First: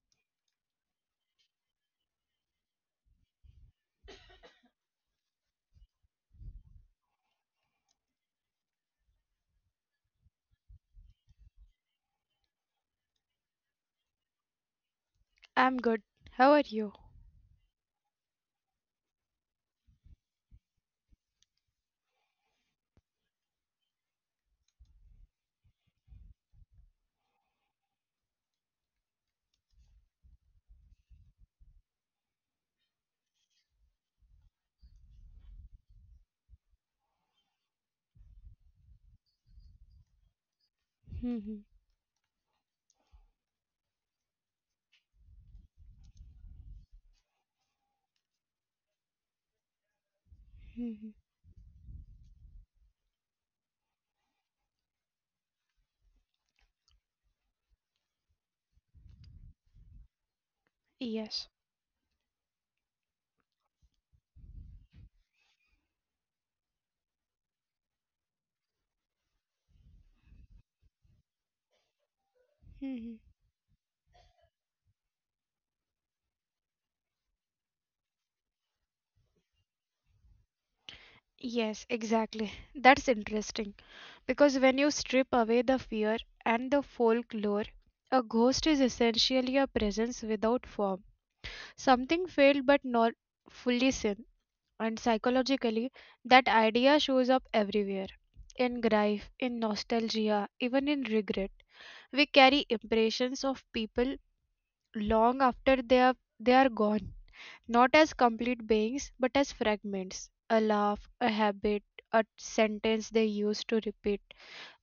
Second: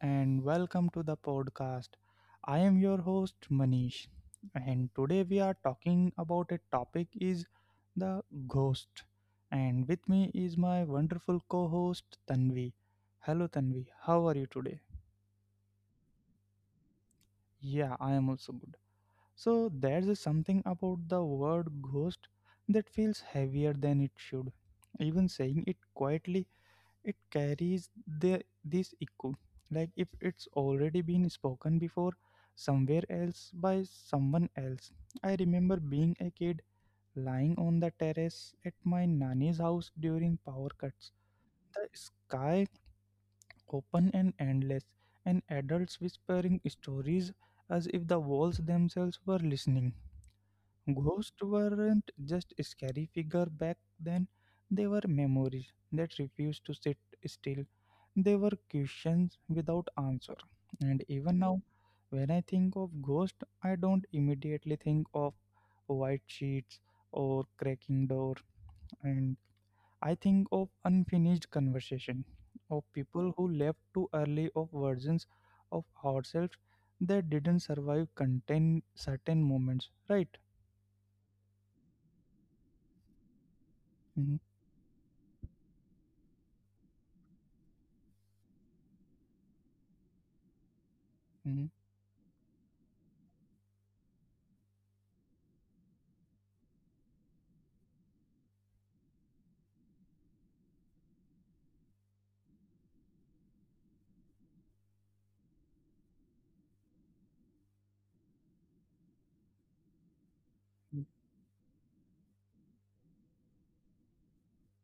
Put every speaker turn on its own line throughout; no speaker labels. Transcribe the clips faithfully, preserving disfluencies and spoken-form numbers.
and welcome to the podcast. I am your host Manish, and today we are talking about a topic is the ghost. And with me is my wonderful co-host Tanvi. Hello, Tanvi. How are you today?
I'm good. How are you?
Yeah, I am also good. So there's a something about the word ghost that feels heavier than it should. Even saying it quietly it carries the this echo, like if it's already been spoken before somewhere else by someone else. I remember being a kid, lying on the terrace at my nanny's house during power cuts,
Mhm,
the sky open and endless, and adults whispering stories as if the walls themselves were listening.
mhm.
Ghosts weren't just scary figure back then, they were memories that refused to sit still. They were questions without answer. And even
Yes.
now, when I think of ghost, I don't immediately think of white sheets or cracking door, and I think of unfinished conversation, of
Mhm.
people who left too early, of versions of ourselves that didn't survive contain certain moments, right?
Yes, exactly. That's interesting
Mhm,
because when you strip away the fear and the folklore, a ghost is essentially a presence without form,
mhm.
something failed but not fully seen. And psychologically, that idea shows up everywhere in grief, in nostalgia, even in regret. We carry impressions of people long after they are, they are gone, not as complete beings, but as fragments, a laugh, a habit, a sentence they used to repeat.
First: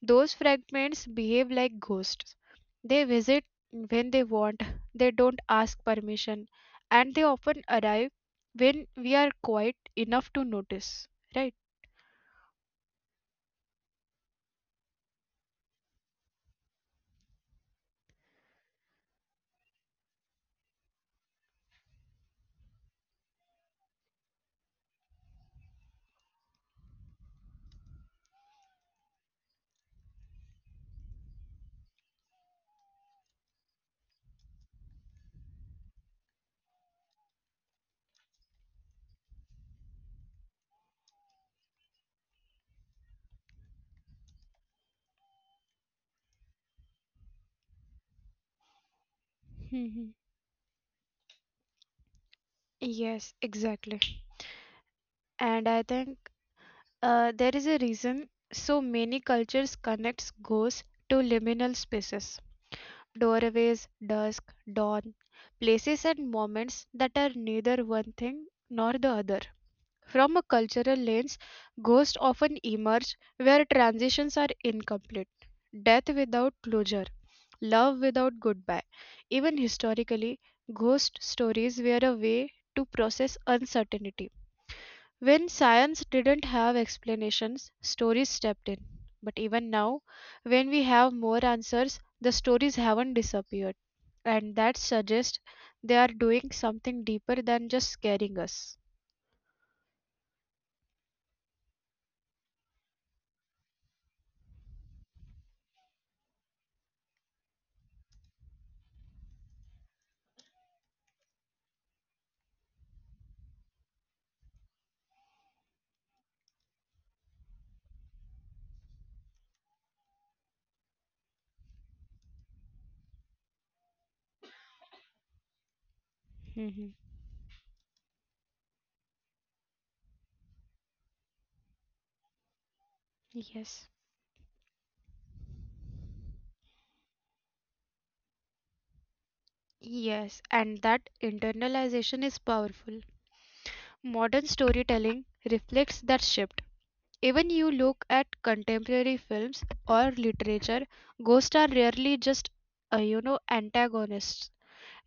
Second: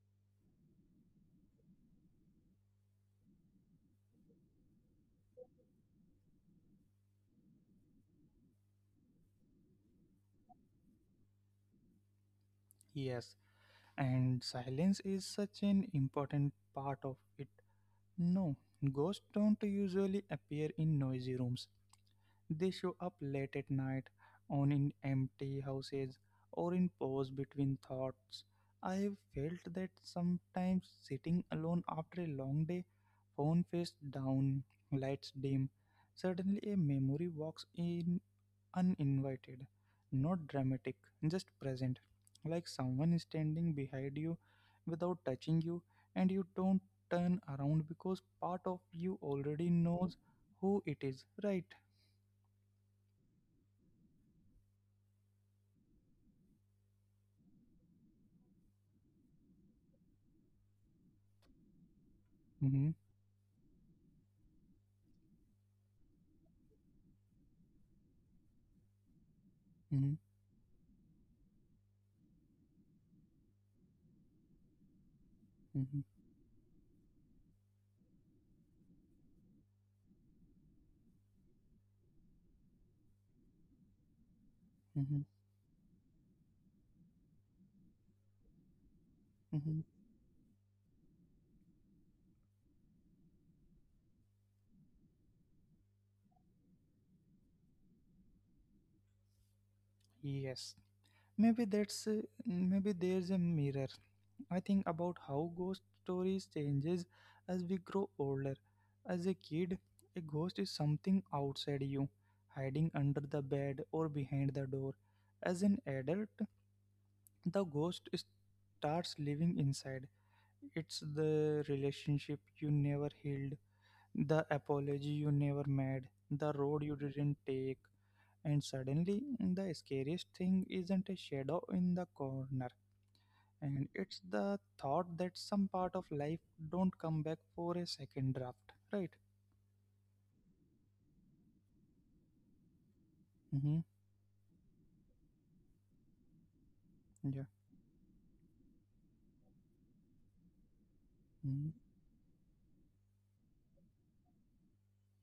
Those fragments behave like ghosts. They visit when they want, they don't ask permission, and they often arrive when we are quiet enough to notice. Right?
Yes, and silence is such an important part of it. No, ghosts don't usually appear in noisy rooms. They show up late at night, on in empty houses, or in pause between thoughts. I've felt that sometimes sitting alone after a long day, phone face down, lights dim, suddenly a memory walks in uninvited, not dramatic, just present. Like someone is standing behind you without touching you, and you don't turn around because part of you already
Mhm.
knows who it is, right?
Yes, exactly. And I think uh, there is a reason so many cultures connects ghosts to liminal spaces.
Mm-hmm,
Doorways, dusk, dawn, places and moments that are neither one thing nor the other.
mm-hmm,
From a cultural lens, ghosts often emerge where transitions are incomplete.
mm-hmm,
Death without closure, love without goodbye. Even historically, ghost stories were a way to process uncertainty.
mm-hmm,
When science didn't have explanations, stories stepped in. But even
mm-hmm.
now, when we have more answers, the stories haven't disappeared. And that suggests they are doing something deeper than just scaring us.
Yes. Maybe that's uh, maybe there's a mirror. I think about how ghost stories changes as we grow older. As a kid, a ghost is something outside you, hiding under the bed or behind the door. As an adult, the ghost is- starts living inside. It's the relationship you never healed, the apology you never made, the road you
Mhm.
didn't take, and suddenly the scariest thing isn't a shadow in the corner, and
Yes.
it's the thought that some part of life don't come back for a second draft, right?
Yes, and that internalization is powerful.
Mm-hmm.
Modern storytelling reflects that shift.
Yeah.
Even you look at contemporary films or literature,
Mm-hmm.
ghosts are rarely just, uh, you know, antagonists.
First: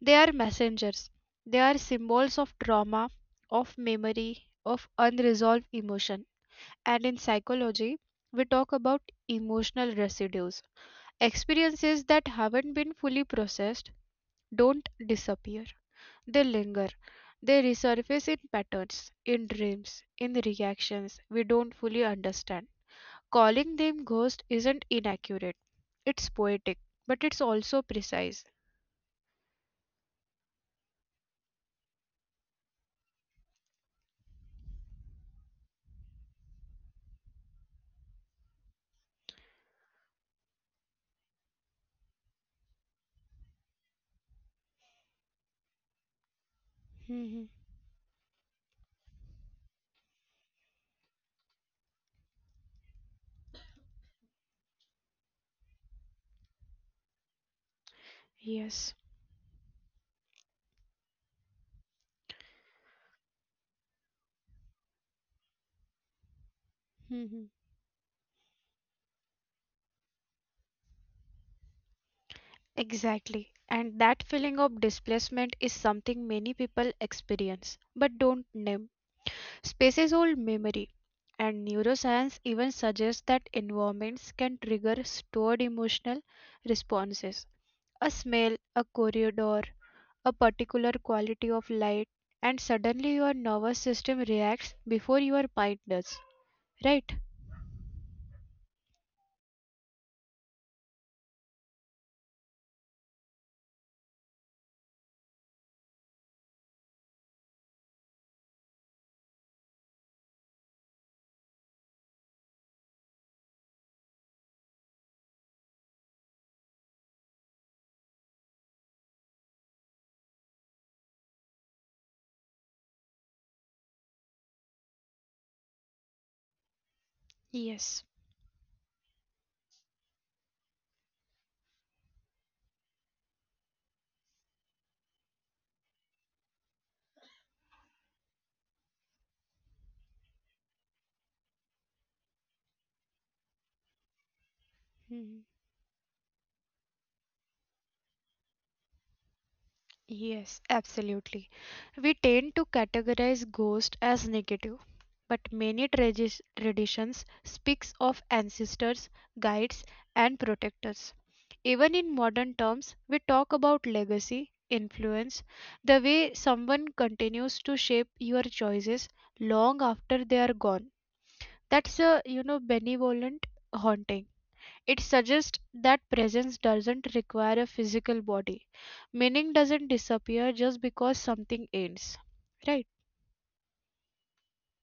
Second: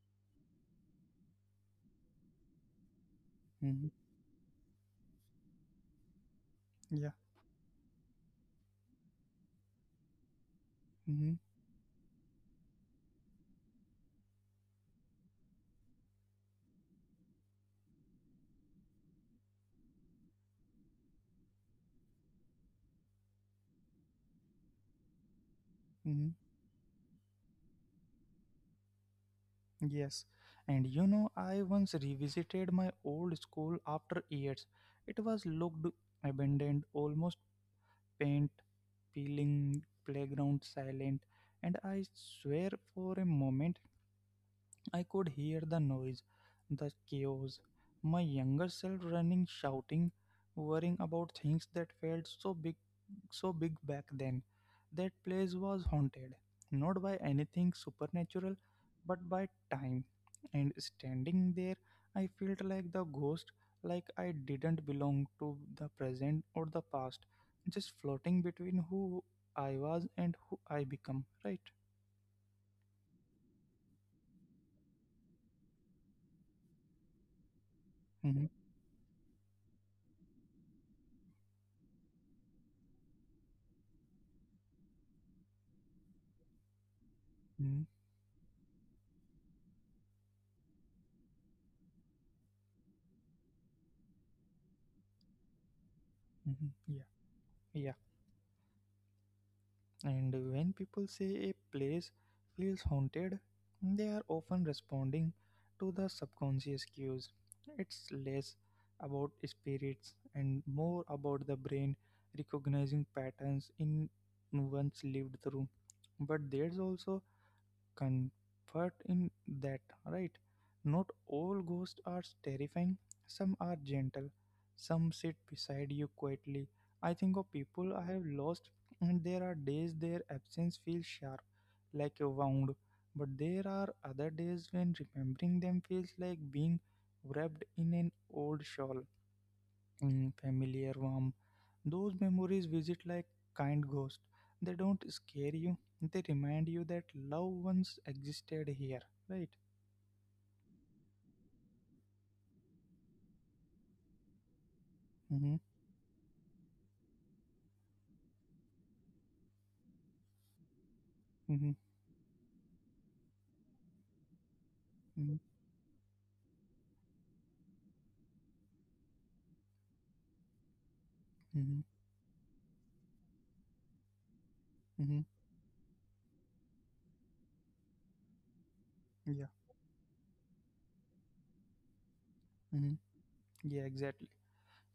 They are messengers. They are symbols of trauma, of
Mm-hmm.
memory, of unresolved emotion. And
Yeah.
in psychology, we talk about emotional residues.
Mm-hmm.
Experiences that haven't been fully processed don't disappear, they linger. They resurface in patterns, in dreams, in reactions we don't fully understand. Calling them ghost isn't inaccurate. It's
Mm-hmm.
poetic, but it's also precise.
Yes, and you know, I once revisited my old school after years. It was looked abandoned, almost, paint peeling, playground silent, and I swear for a moment I could hear the noise, the
Mhm.
chaos, my younger self running, shouting, worrying about things that felt so big, so big back then. That place was haunted, not by anything supernatural,
Yes.
but by time. And standing there, I felt like the ghost, like I didn't belong to the present or the past,
Mhm.
just floating between who I was and who I become. Right?
Exactly. And that feeling of displacement is something many people experience but
Mm-hmm.
don't name. Space is old memory, and neuroscience even suggests that environments can trigger stored emotional responses.
Mm-hmm.
A smell, a corridor, a particular quality of light, and suddenly your nervous system reacts before your mind does.
Mm-hmm. Yeah.
Right?
Yeah. And when people say a place feels haunted, they are often responding to the subconscious cues. It's less about spirits and more about the brain recognizing patterns in one's lived through. But there's also comfort in that, right? Not all ghosts are terrifying, some are gentle, some sit beside you quietly. I think of people I
Yes.
have lost, and there are days their absence feels sharp, like a wound, but there are other days when remembering them feels like being wrapped in an old shawl, mm, familiar, warm. Those memories visit like kind ghosts. They don't
Hmm.
scare you. They remind you that love once existed here, right?
Yes, absolutely. We tend to categorize ghost as negative, but
Mm-hmm.
many tradi- traditions speaks of ancestors, guides and protectors.
Mm-hmm.
Even in modern terms, we talk about legacy,
Mm-hmm.
influence, the way someone continues to shape your choices long after they are gone.
Mm-hmm.
That's a, you know, benevolent haunting. It
Mm-hmm.
suggests that presence doesn't require a physical body.
Yeah.
Meaning doesn't disappear just because something ends.
Mm-hmm.
Right?
Yeah, exactly.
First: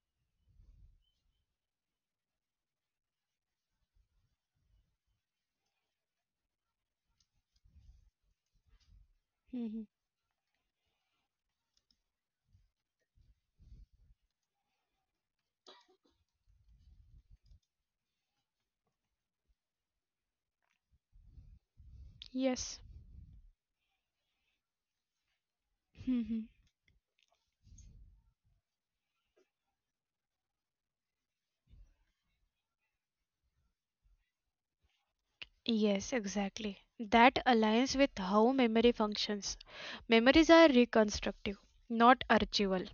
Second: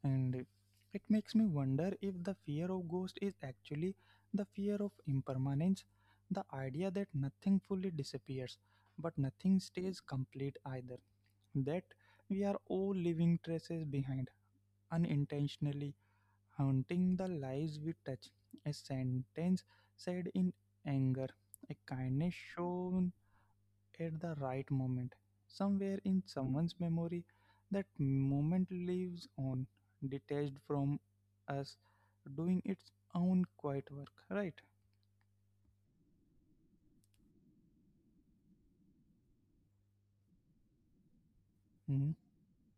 And it makes me wonder if the fear of ghost is actually the fear of impermanence, the idea that nothing fully disappears, but nothing
Hmm.
stays complete either. That we are all leaving traces behind, unintentionally haunting the lives we touch. A sentence said in anger, a kindness
Yes.
shown at the right moment. Somewhere in
Hmm.
someone's memory, that moment lives on, detached from us, doing its own quiet work, right?
Yes, exactly. That aligns with how memory functions. Memories are reconstructive, not
Mm-hmm,
archival.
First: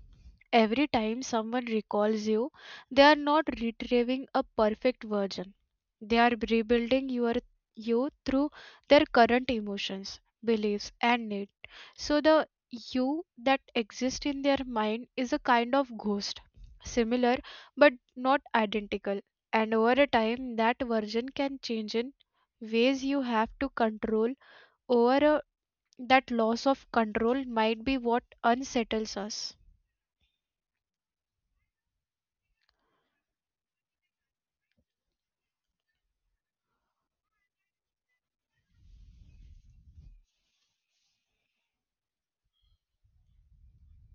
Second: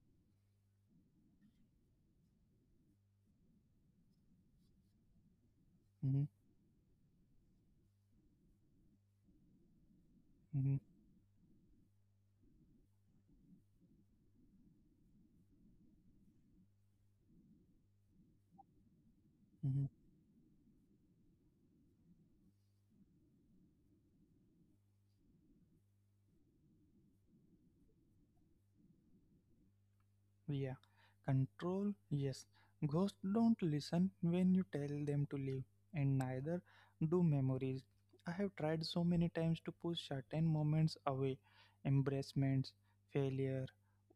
Every time someone recalls you, they are not retrieving a perfect version. They
mm-hmm,
are rebuilding your you through their current emotions,
mm-hmm,
beliefs, and needs. So the you that exists in their mind is a kind of ghost, similar but not identical. And
mm-hmm.
over a time, that version can change in ways you have to control. Over a, that loss of control might be what unsettles us.
Yeah. Control, yes. Ghosts don't listen when you tell them to leave, and neither do memories. I have tried so many times to push certain moments away, embracements, failure,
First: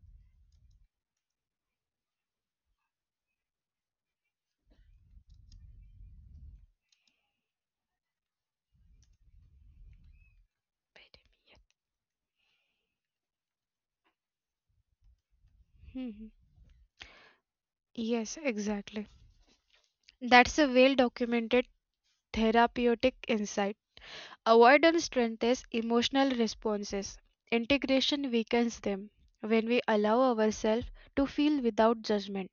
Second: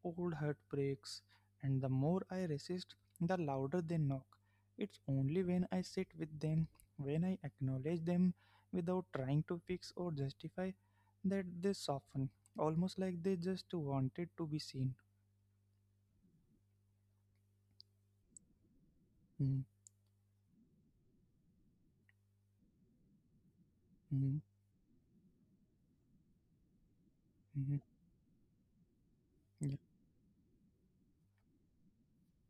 old heartbreaks, and the more I resist, the louder they knock. It's only when I sit with them, when I acknowledge them without trying to fix or justify, that they soften, almost like they just wanted to be seen.
Hmm. hmm. Yes, exactly. That's a well documented therapeutic insight.
Mm-hmm.
Avoidance strengthens emotional responses,
Mhm,
integration weakens them. When
yeah,
we allow ourselves to feel without judgment,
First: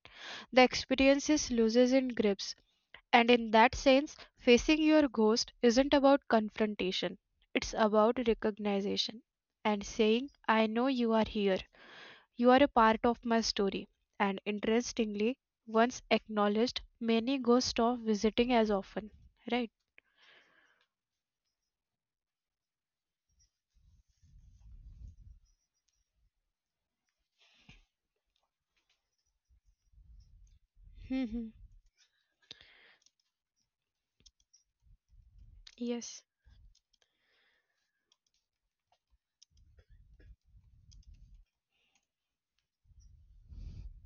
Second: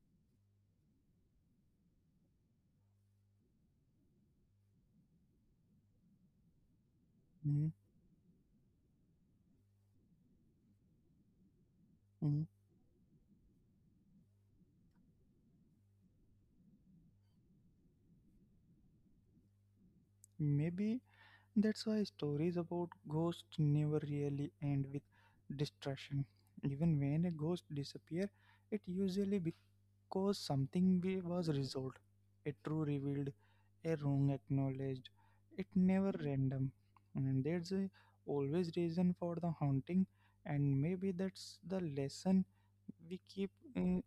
the experiences loses in grips. And in that sense, facing your ghost isn't about confrontation,
mhm,
it's about recognition and saying, I know you are here.
mhm.
You are a part of my story, and interestingly, once acknowledged, many ghosts stop visiting as often, right?
Maybe that's why stories about ghosts never really end with destruction. Even when a ghost disappears, it usually cause something we was
hmm
resolved, a true revealed, a wrong acknowledged. It never
Yes.
random, and there's a always reason for the haunting, and maybe that's the lesson we keep uh,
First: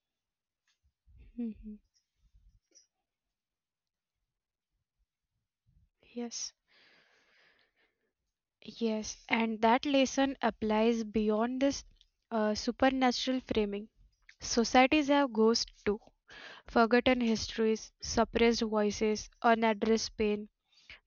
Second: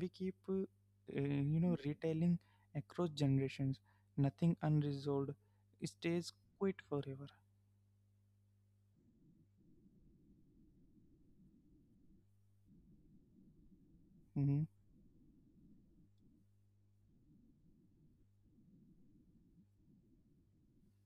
we keep uh, uh, you
hmm
know retelling across generations. Nothing unresolved stays
Yes.
quite forever.
Yes, and that lesson applies beyond this uh, supernatural framing.
Mm-hmm.
Societies have ghosts too. Forgotten histories, suppressed voices, unaddressed pain.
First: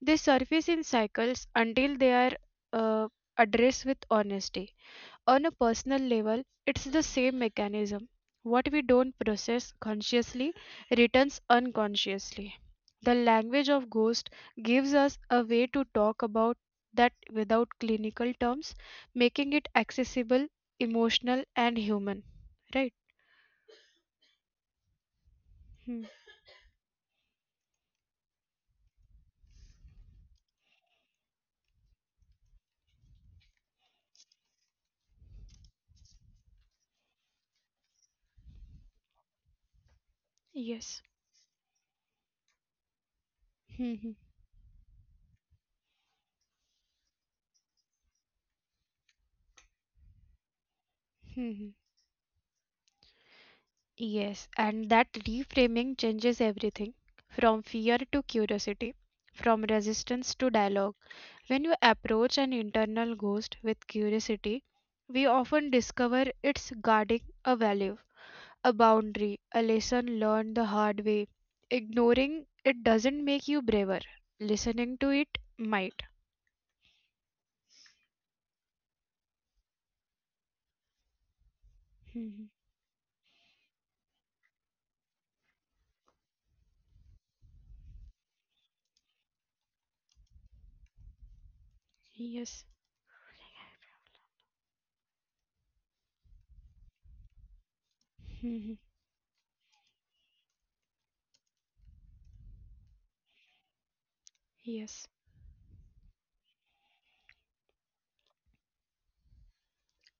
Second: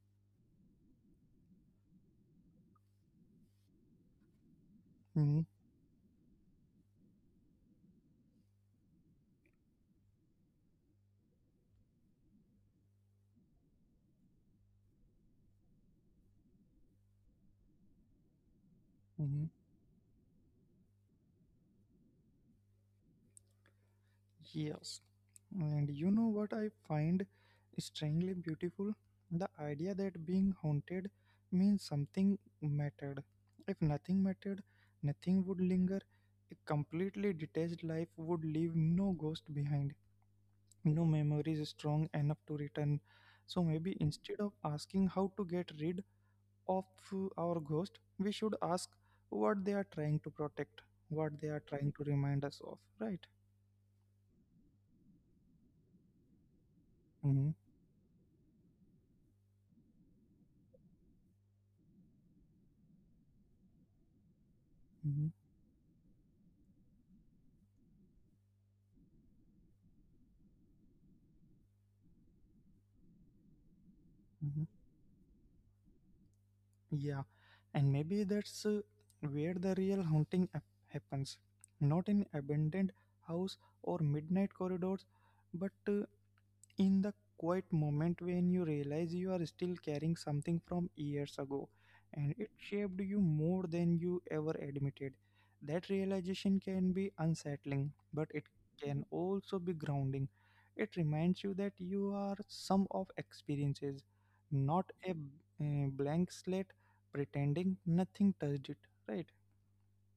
They surface in cycles until they are uh, addressed with honesty.
Mm-hmm.
On a personal level, it's the same mechanism. What we don't process consciously returns unconsciously. The language of ghost gives us a way to talk about that without clinical terms,
Mm-hmm.
making it accessible, emotional, and human. Right?
Yes. And
Hmm.
you know what I find strangely beautiful? The idea that being haunted means something mattered. If nothing mattered, nothing would linger. A completely detached life would leave no ghost behind,
Yes.
no memories strong enough to return. So
Hmm,
maybe
hmm,
instead of asking how to get rid of uh, our ghost, we should ask what they are trying to protect, what they
hmm,
are
hmm.
trying to remind us of, right?
yes. And that reframing changes everything
Mm-hmm,
from fear to curiosity, from resistance to dialogue. When you approach an internal ghost with curiosity, we
mm-hmm,
often discover it's guarding a value, a boundary, a lesson learned the hard way. Ignoring it doesn't make you braver.
mm-hmm.
Listening to it might.
Yeah, and maybe that's uh, where the real haunting hap- happens. Not in
Mhm.
abandoned house or midnight corridors, but uh, in the quiet moment when you realize you are still carrying something from years ago and it
Yes.
shaped you more than you ever admitted. That realization can be unsettling, but it
Mhm.
can also be grounding. It reminds you that you are sum of experiences, not
Yes.
a uh, blank slate pretending nothing touched it, right?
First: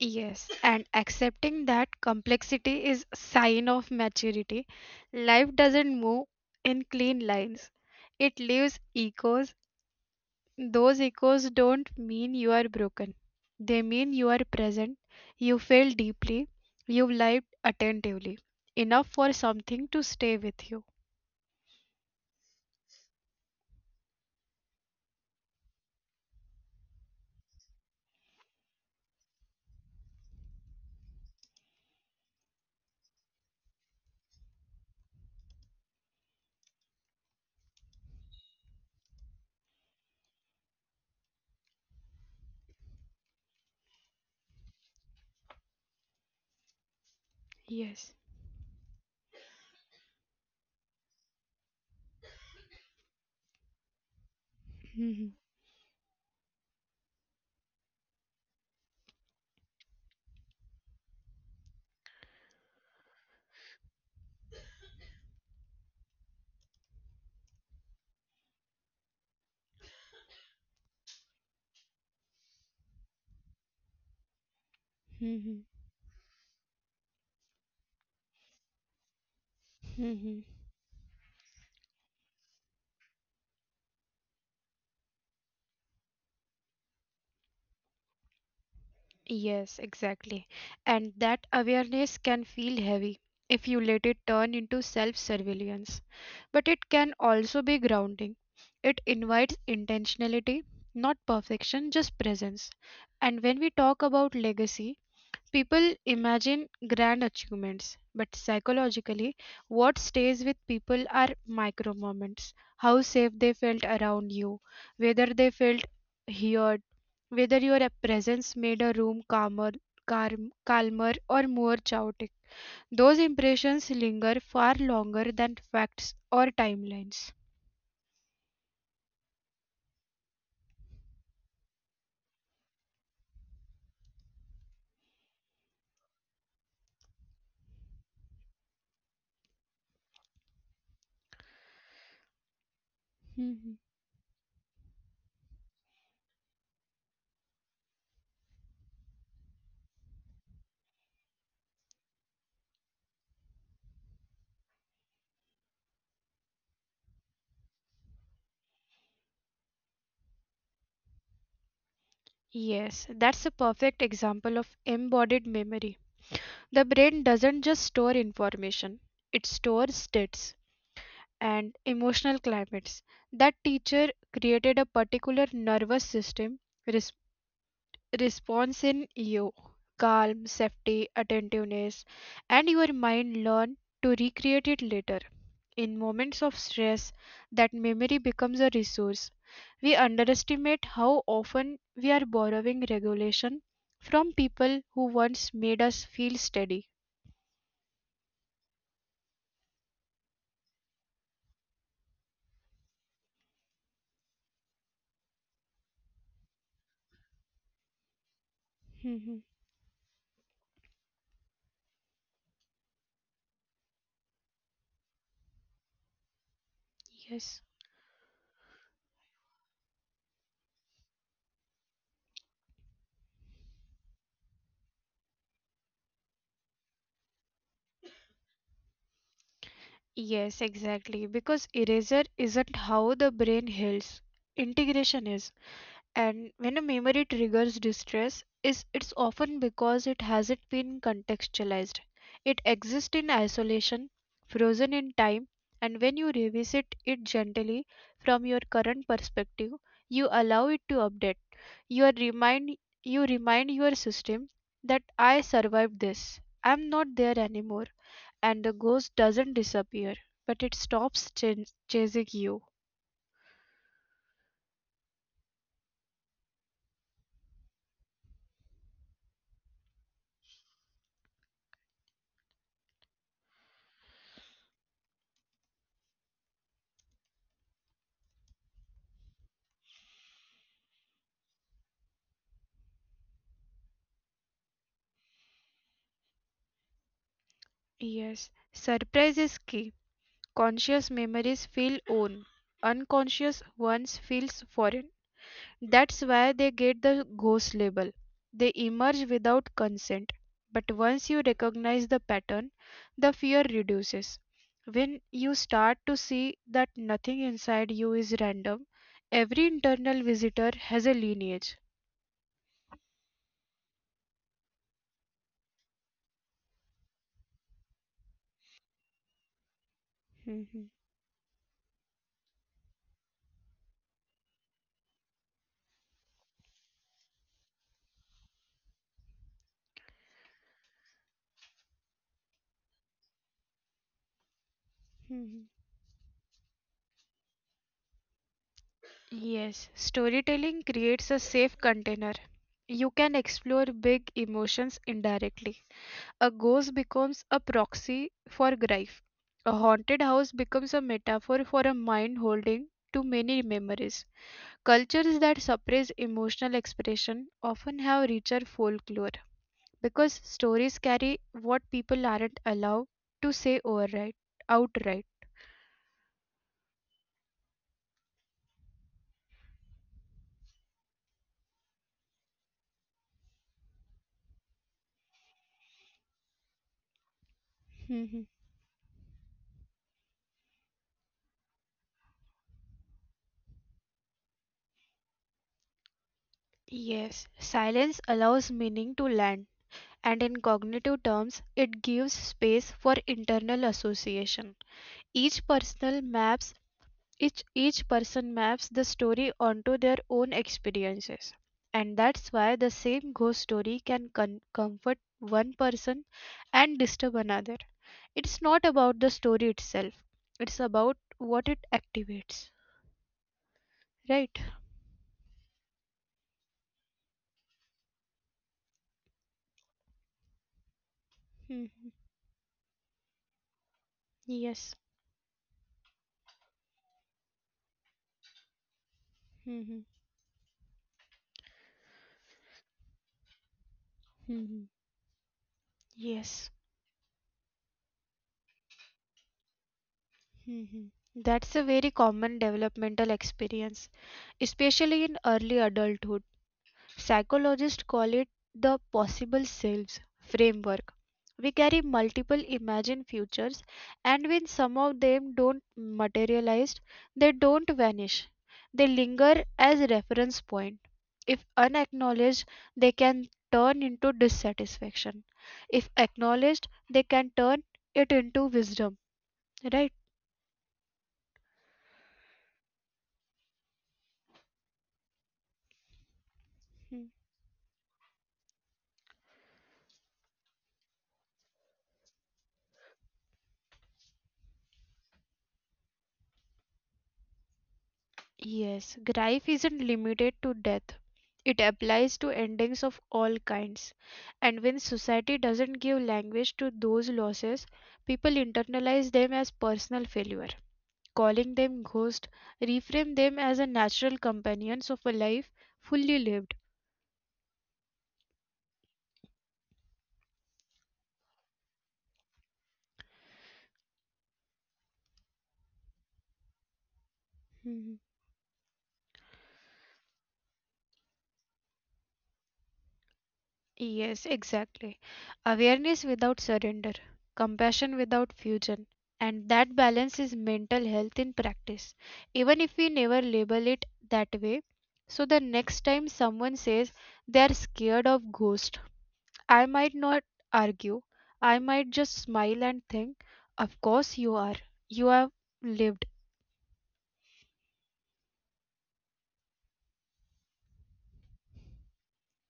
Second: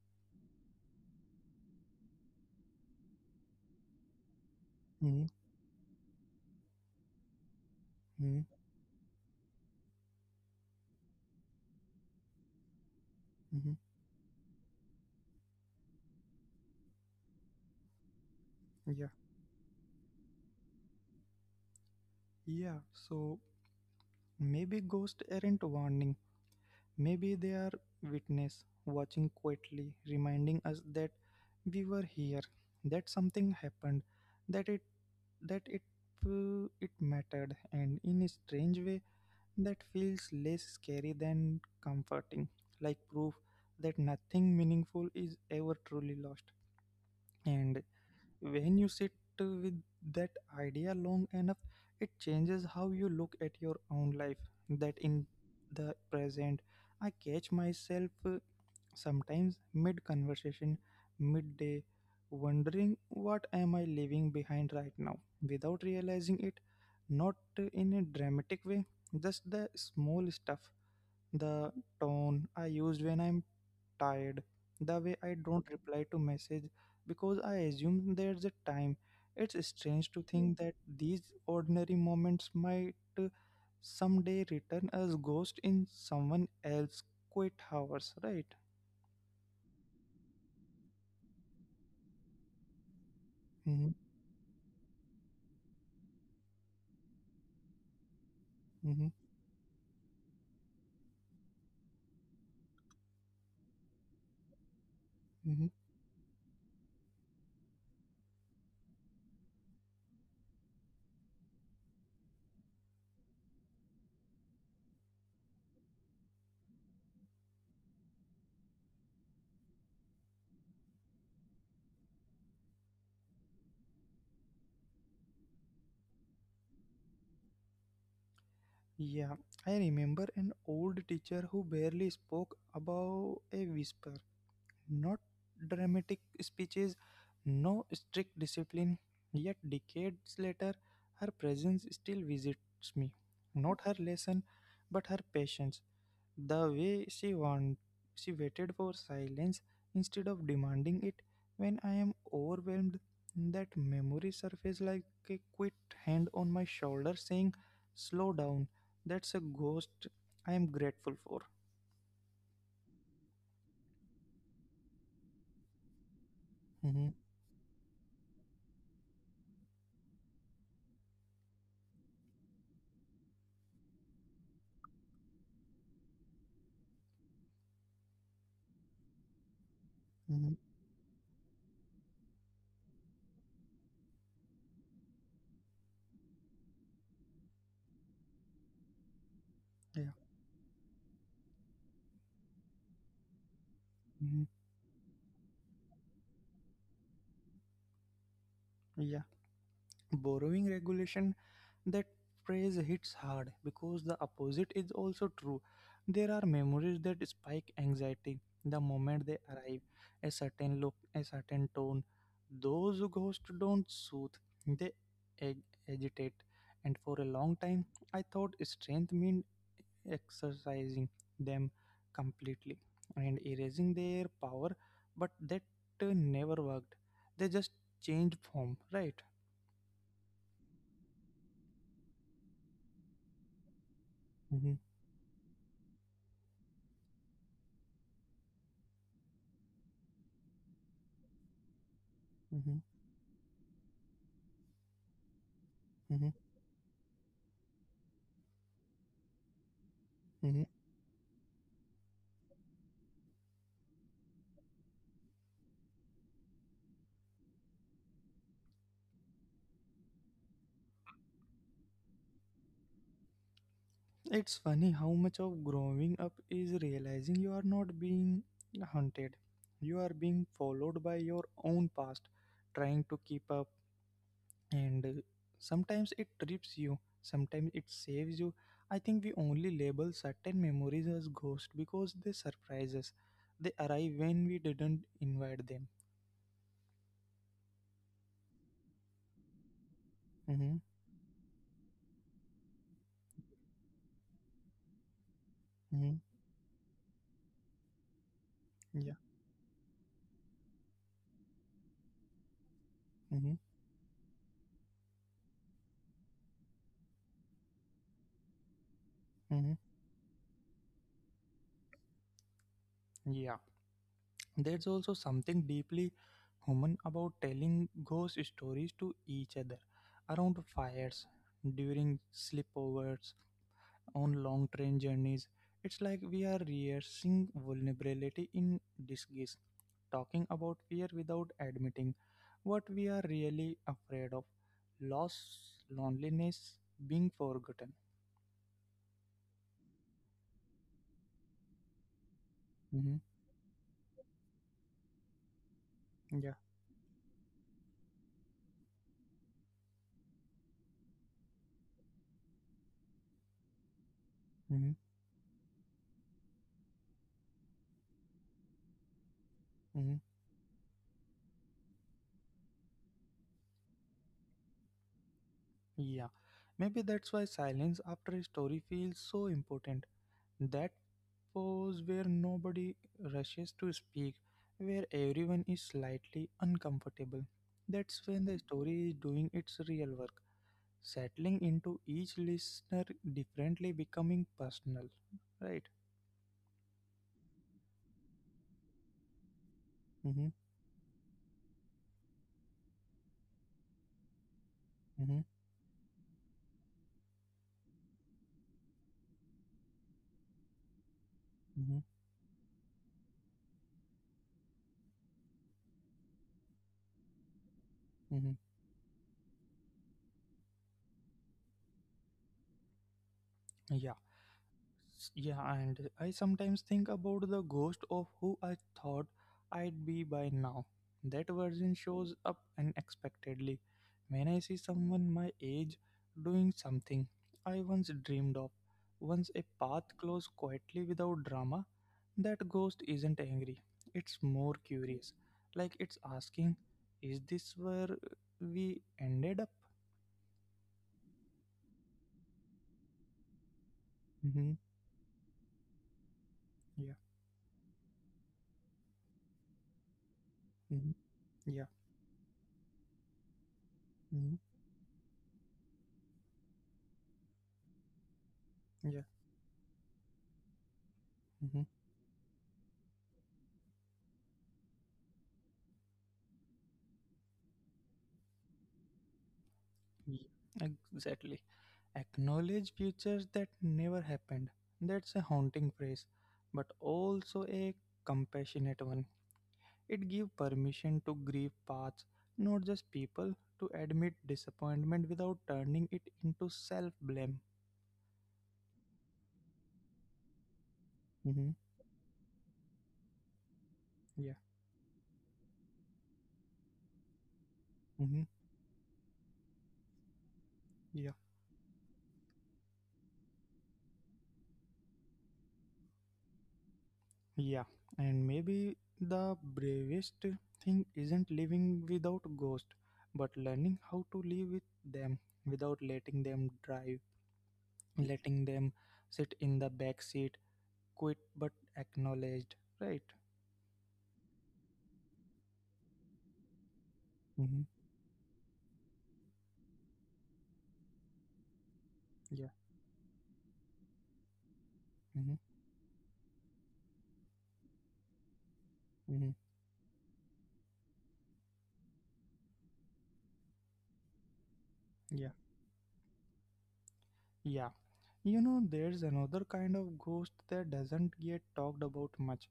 Yes, and accepting that complexity is sign of maturity.
Mm-hmm,
Life doesn't move in clean lines. It
mm-hmm.
leaves echoes. Those echoes don't mean you are broken.
Mm-hmm.
They mean you are present, you feel deeply, you lived attentively,
Yeah,
enough for something to stay with you.
yeah. So maybe ghosts aren't warning. Maybe they are witness watching quietly, reminding us that we were here, that something happened, that it that it uh, it mattered, and in a strange way that feels less scary than comforting, like proof that nothing meaningful is ever truly lost. And
Yes.
when you sit uh, with that idea long enough, it changes how you look at your own life. That in
Mhm,
the present, I catch myself uh, sometimes mid conversation, midday, wondering what am I leaving behind right now without realizing it, not in a dramatic way, just the small stuff, the tone I use when I'm tired, the way I
mhm,
don't reply to message because I assume there's a time. It's strange to
mhm.
think that these ordinary moments might uh, someday return as ghost in someone else's quiet hours, right?
Yes, exactly. And that awareness can feel heavy if you let it turn into self surveillance. But it can also be grounding. It
Mhm,
invites intentionality, not perfection, just presence. And when we talk about legacy,
mhm.
people imagine grand achievements, but psychologically, what stays with people are micro moments, how safe they felt around you, whether they felt heard, whether your presence made a room calmer, calm, calmer or more chaotic. Those impressions linger far longer than facts or timelines.
Yeah, I remember an old teacher who barely spoke above a whisper. Not dramatic speeches, no strict discipline, yet decades later, her presence still visits me. Not her
Mhm.
lesson, but her patience. The way she want, she waited for silence instead of demanding it. When I am overwhelmed, that memory surfaced like a quick hand on my shoulder saying, "Slow down." That's a ghost I am grateful for.
Yes, that's a perfect example of embodied memory.
Hmm.
The brain doesn't just store information, it stores states and emotional climates. That teacher created a particular nervous system res- response in you, calm,
Hmm.
safety, attentiveness, and your mind learn to recreate it later. In moments of stress, that memory becomes a resource. We
Yeah.
underestimate how often we are borrowing regulation from
Hmm.
people who once made us feel steady.
Yeah. Borrowing regulation. That phrase hits hard because the opposite is also true. There are memories that spike anxiety the moment they
Mhm.
arrive. A certain look, a certain tone. Those ghosts don't soothe, they ag- agitate. And for a long
Yes.
time, I thought strength meant exercising them completely and erasing their power, but that uh, never worked. They just changed form, right?
Yes, exactly. Because erasure isn't how the brain heals.
Mm-hmm,
Integration is. And when a memory triggers distress, is it's often because it hasn't been contextualized.
mm-hmm,
It exists in isolation, frozen in time, and
mm-hmm,
when you revisit it gently from your current perspective, you
mm-hmm.
allow it to update. You are remind you remind your system that I survived this. I'm not there anymore, and the ghost doesn't disappear, but it stops ch- chasing you.
It's funny how much of growing up is realizing you are not being hunted. You are being followed by your own past, trying to keep up, and uh, sometimes it trips you, sometimes it saves you. I think we only label certain memories as ghosts because they surprise us. They arrive when we didn't invite them.
Yes, surprise is key.
Mm-hmm,
Conscious memories feel own, unconscious ones feels foreign.
mm-hmm,
That's why they get the ghost label. They
yeah,
emerge without consent. But once you recognize the pattern, the
mm-hmm,
fear reduces. When you start to see that nothing inside you is random,
mm-hmm,
every internal visitor has a lineage.
yeah. There's also something deeply human about telling ghost stories to each other, around
Mhm.
fires, during sleepovers, on long train journeys. It's like we are rehearsing vulnerability in disguise, talking about fear without admitting what we are really afraid of, loss,
mhm.
loneliness, being forgotten.
Yes, storytelling creates a safe container.
Hmm.
You can explore big emotions indirectly.
Yeah.
A ghost becomes a proxy for grief. A haunted house becomes a metaphor for a mind holding too many memories.
Hmm.
Cultures that suppress emotional expression often have richer folklore
Hmm.
because stories carry what people aren't allowed to say outright. outright.
Yeah. Maybe that's why silence after a story feels so important. That pose where nobody rushes to speak, where everyone is slightly uncomfortable. That's when the story is doing its real work, settling into each listener differently, becoming personal. Right?
Yes, silence allows meaning to land,
Mm-hmm,
and in cognitive terms, it gives space for internal association.
mm-hmm,
Each personal maps each, each person maps the story onto their own experiences.
mm-hmm,
And that's why the same ghost story can con- comfort one person and disturb another.
mm-hmm.
It's not about the story itself, it's about what it activates.
Yeah.
Right?
Yeah, and I sometimes think about the ghost of who I thought I'd be by now. That version
hmm
shows up unexpectedly. When I see
Yes.
someone my age doing something I once dreamed of, once a path
hmm
closed quietly without drama, that ghost isn't angry. It's more
hmm
curious. Like it's asking,
Yes.
is this where we ended up?
Mhm. That's a very common developmental experience,
Hmm.
especially in early adulthood.
Yeah.
Psychologists call it the possible selves
Hmm.
framework. We
Yeah.
carry multiple imagined futures,
Hmm.
and when some of them don't materialize, they don't vanish. They
Yeah.
linger as reference point. If
Hmm.
unacknowledged, they can turn into dissatisfaction. If acknowledged, they can turn it into wisdom, right?
Exactly. Acknowledge futures that never happened. That's a haunting phrase, but
Hmm.
also a compassionate one. It gives permission to grieve paths, not just people, to admit disappointment without turning it into self blame.
Yes, grief isn't limited to death.
Hmm.
It applies to endings of all kinds.
Yeah.
And when society doesn't give language to those losses,
Hmm.
people internalize them as personal failure,
Yeah.
calling them ghost, reframe them as a natural companions of a life fully lived.
Yeah. And maybe the bravest thing isn't living without ghosts, but learning how to live with them without letting them drive, letting them sit in the back seat, quit but acknowledged, right?
Yes, exactly. Awareness without surrender,
Mm-hmm.
compassion without fusion, and that balance is mental health in practice,
Yeah.
even if we never label it that way. So,
Mm-hmm.
the next time someone says they are scared of ghosts,
Mm-hmm.
I might not argue, I might just smile and think, of course, you are. You have
yeah
lived.
yeah you know there's another kind of ghost that doesn't get talked about much.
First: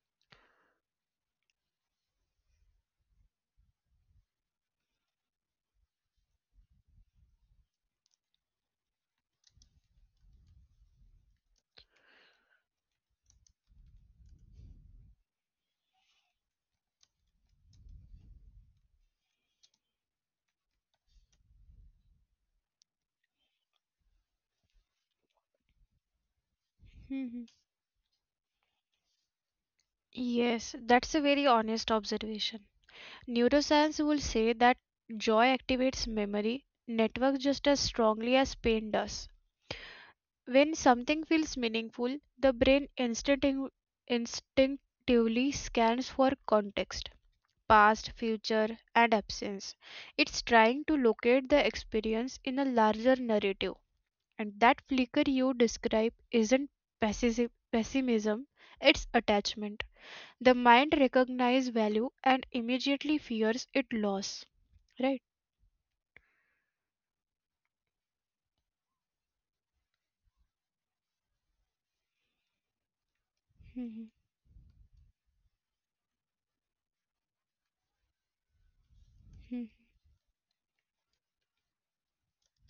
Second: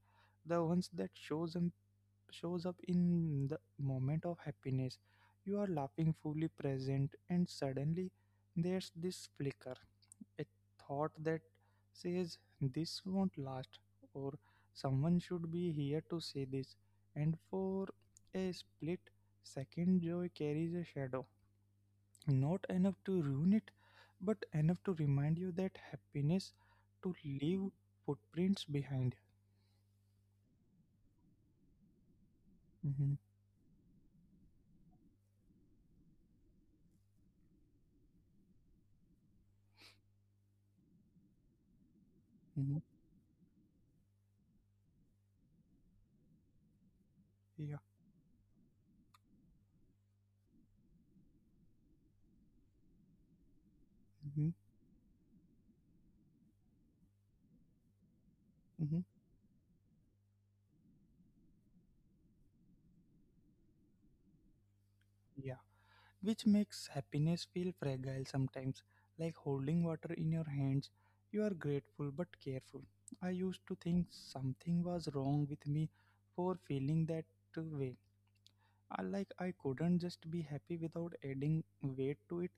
The ones that shows up shows up in the moment of happiness. You are laughing, fully present, and suddenly there's this flicker, a thought that says, "This won't last," or "someone should be here to say this." And for a split second, joy carries a shadow. Not enough to ruin it, but enough to remind you that happiness to
Mhm.
leave footprints behind.
Yes, that's a very honest observation.
hmm
Neuroscience will say that joy activates memory networks just as strongly as pain does. When something feels meaningful, the
hmm
brain instinctiv- instinctively scans for context,
Yeah.
past, future, and absence. It's trying to locate the experience in a larger narrative.
hmm
And that flicker you describe isn't pessi- pessimism,
hmm
it's attachment, the mind recognizes value and immediately fears it loss, right?
Yeah. Which makes happiness feel fragile sometimes, like holding water in your hands. You are grateful but careful. I used to
Mhm.
think something was wrong with me for feeling that way. I, like, I
Mhm.
couldn't just be happy without adding weight to it.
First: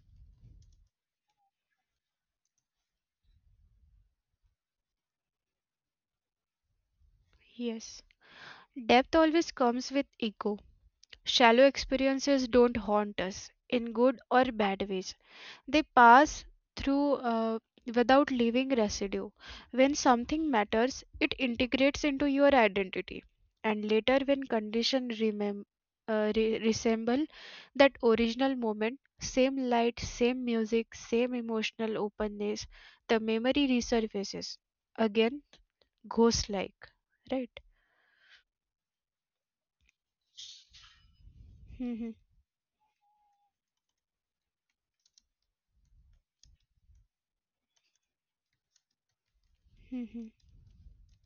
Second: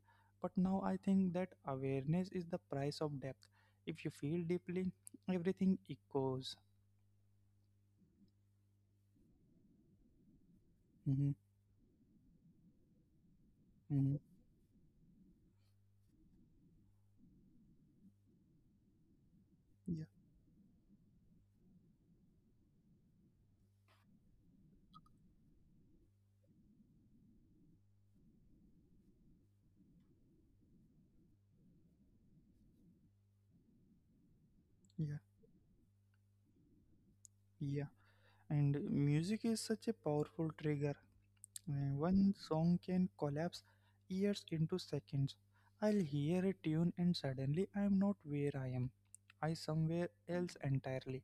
But now I think that awareness is the price of depth. If you feel deeply, everything echoes.
Yes, depth always comes with ego.
hmm
Shallow experiences don't haunt us in
hmm
good or bad ways. They pass through uh, without leaving residue. When
Yeah,
something matters, it integrates into your identity. And later, when conditions remem- uh, re- resemble that original moment, same light, same music, same emotional openness, the memory resurfaces.
yeah,
Again, ghost like, right?
yeah. And music is such a powerful trigger. Uh,
Mhm,
One song can collapse years into seconds. I'll hear a tune and suddenly I'm not where I am. I somewhere
mhm,
else entirely.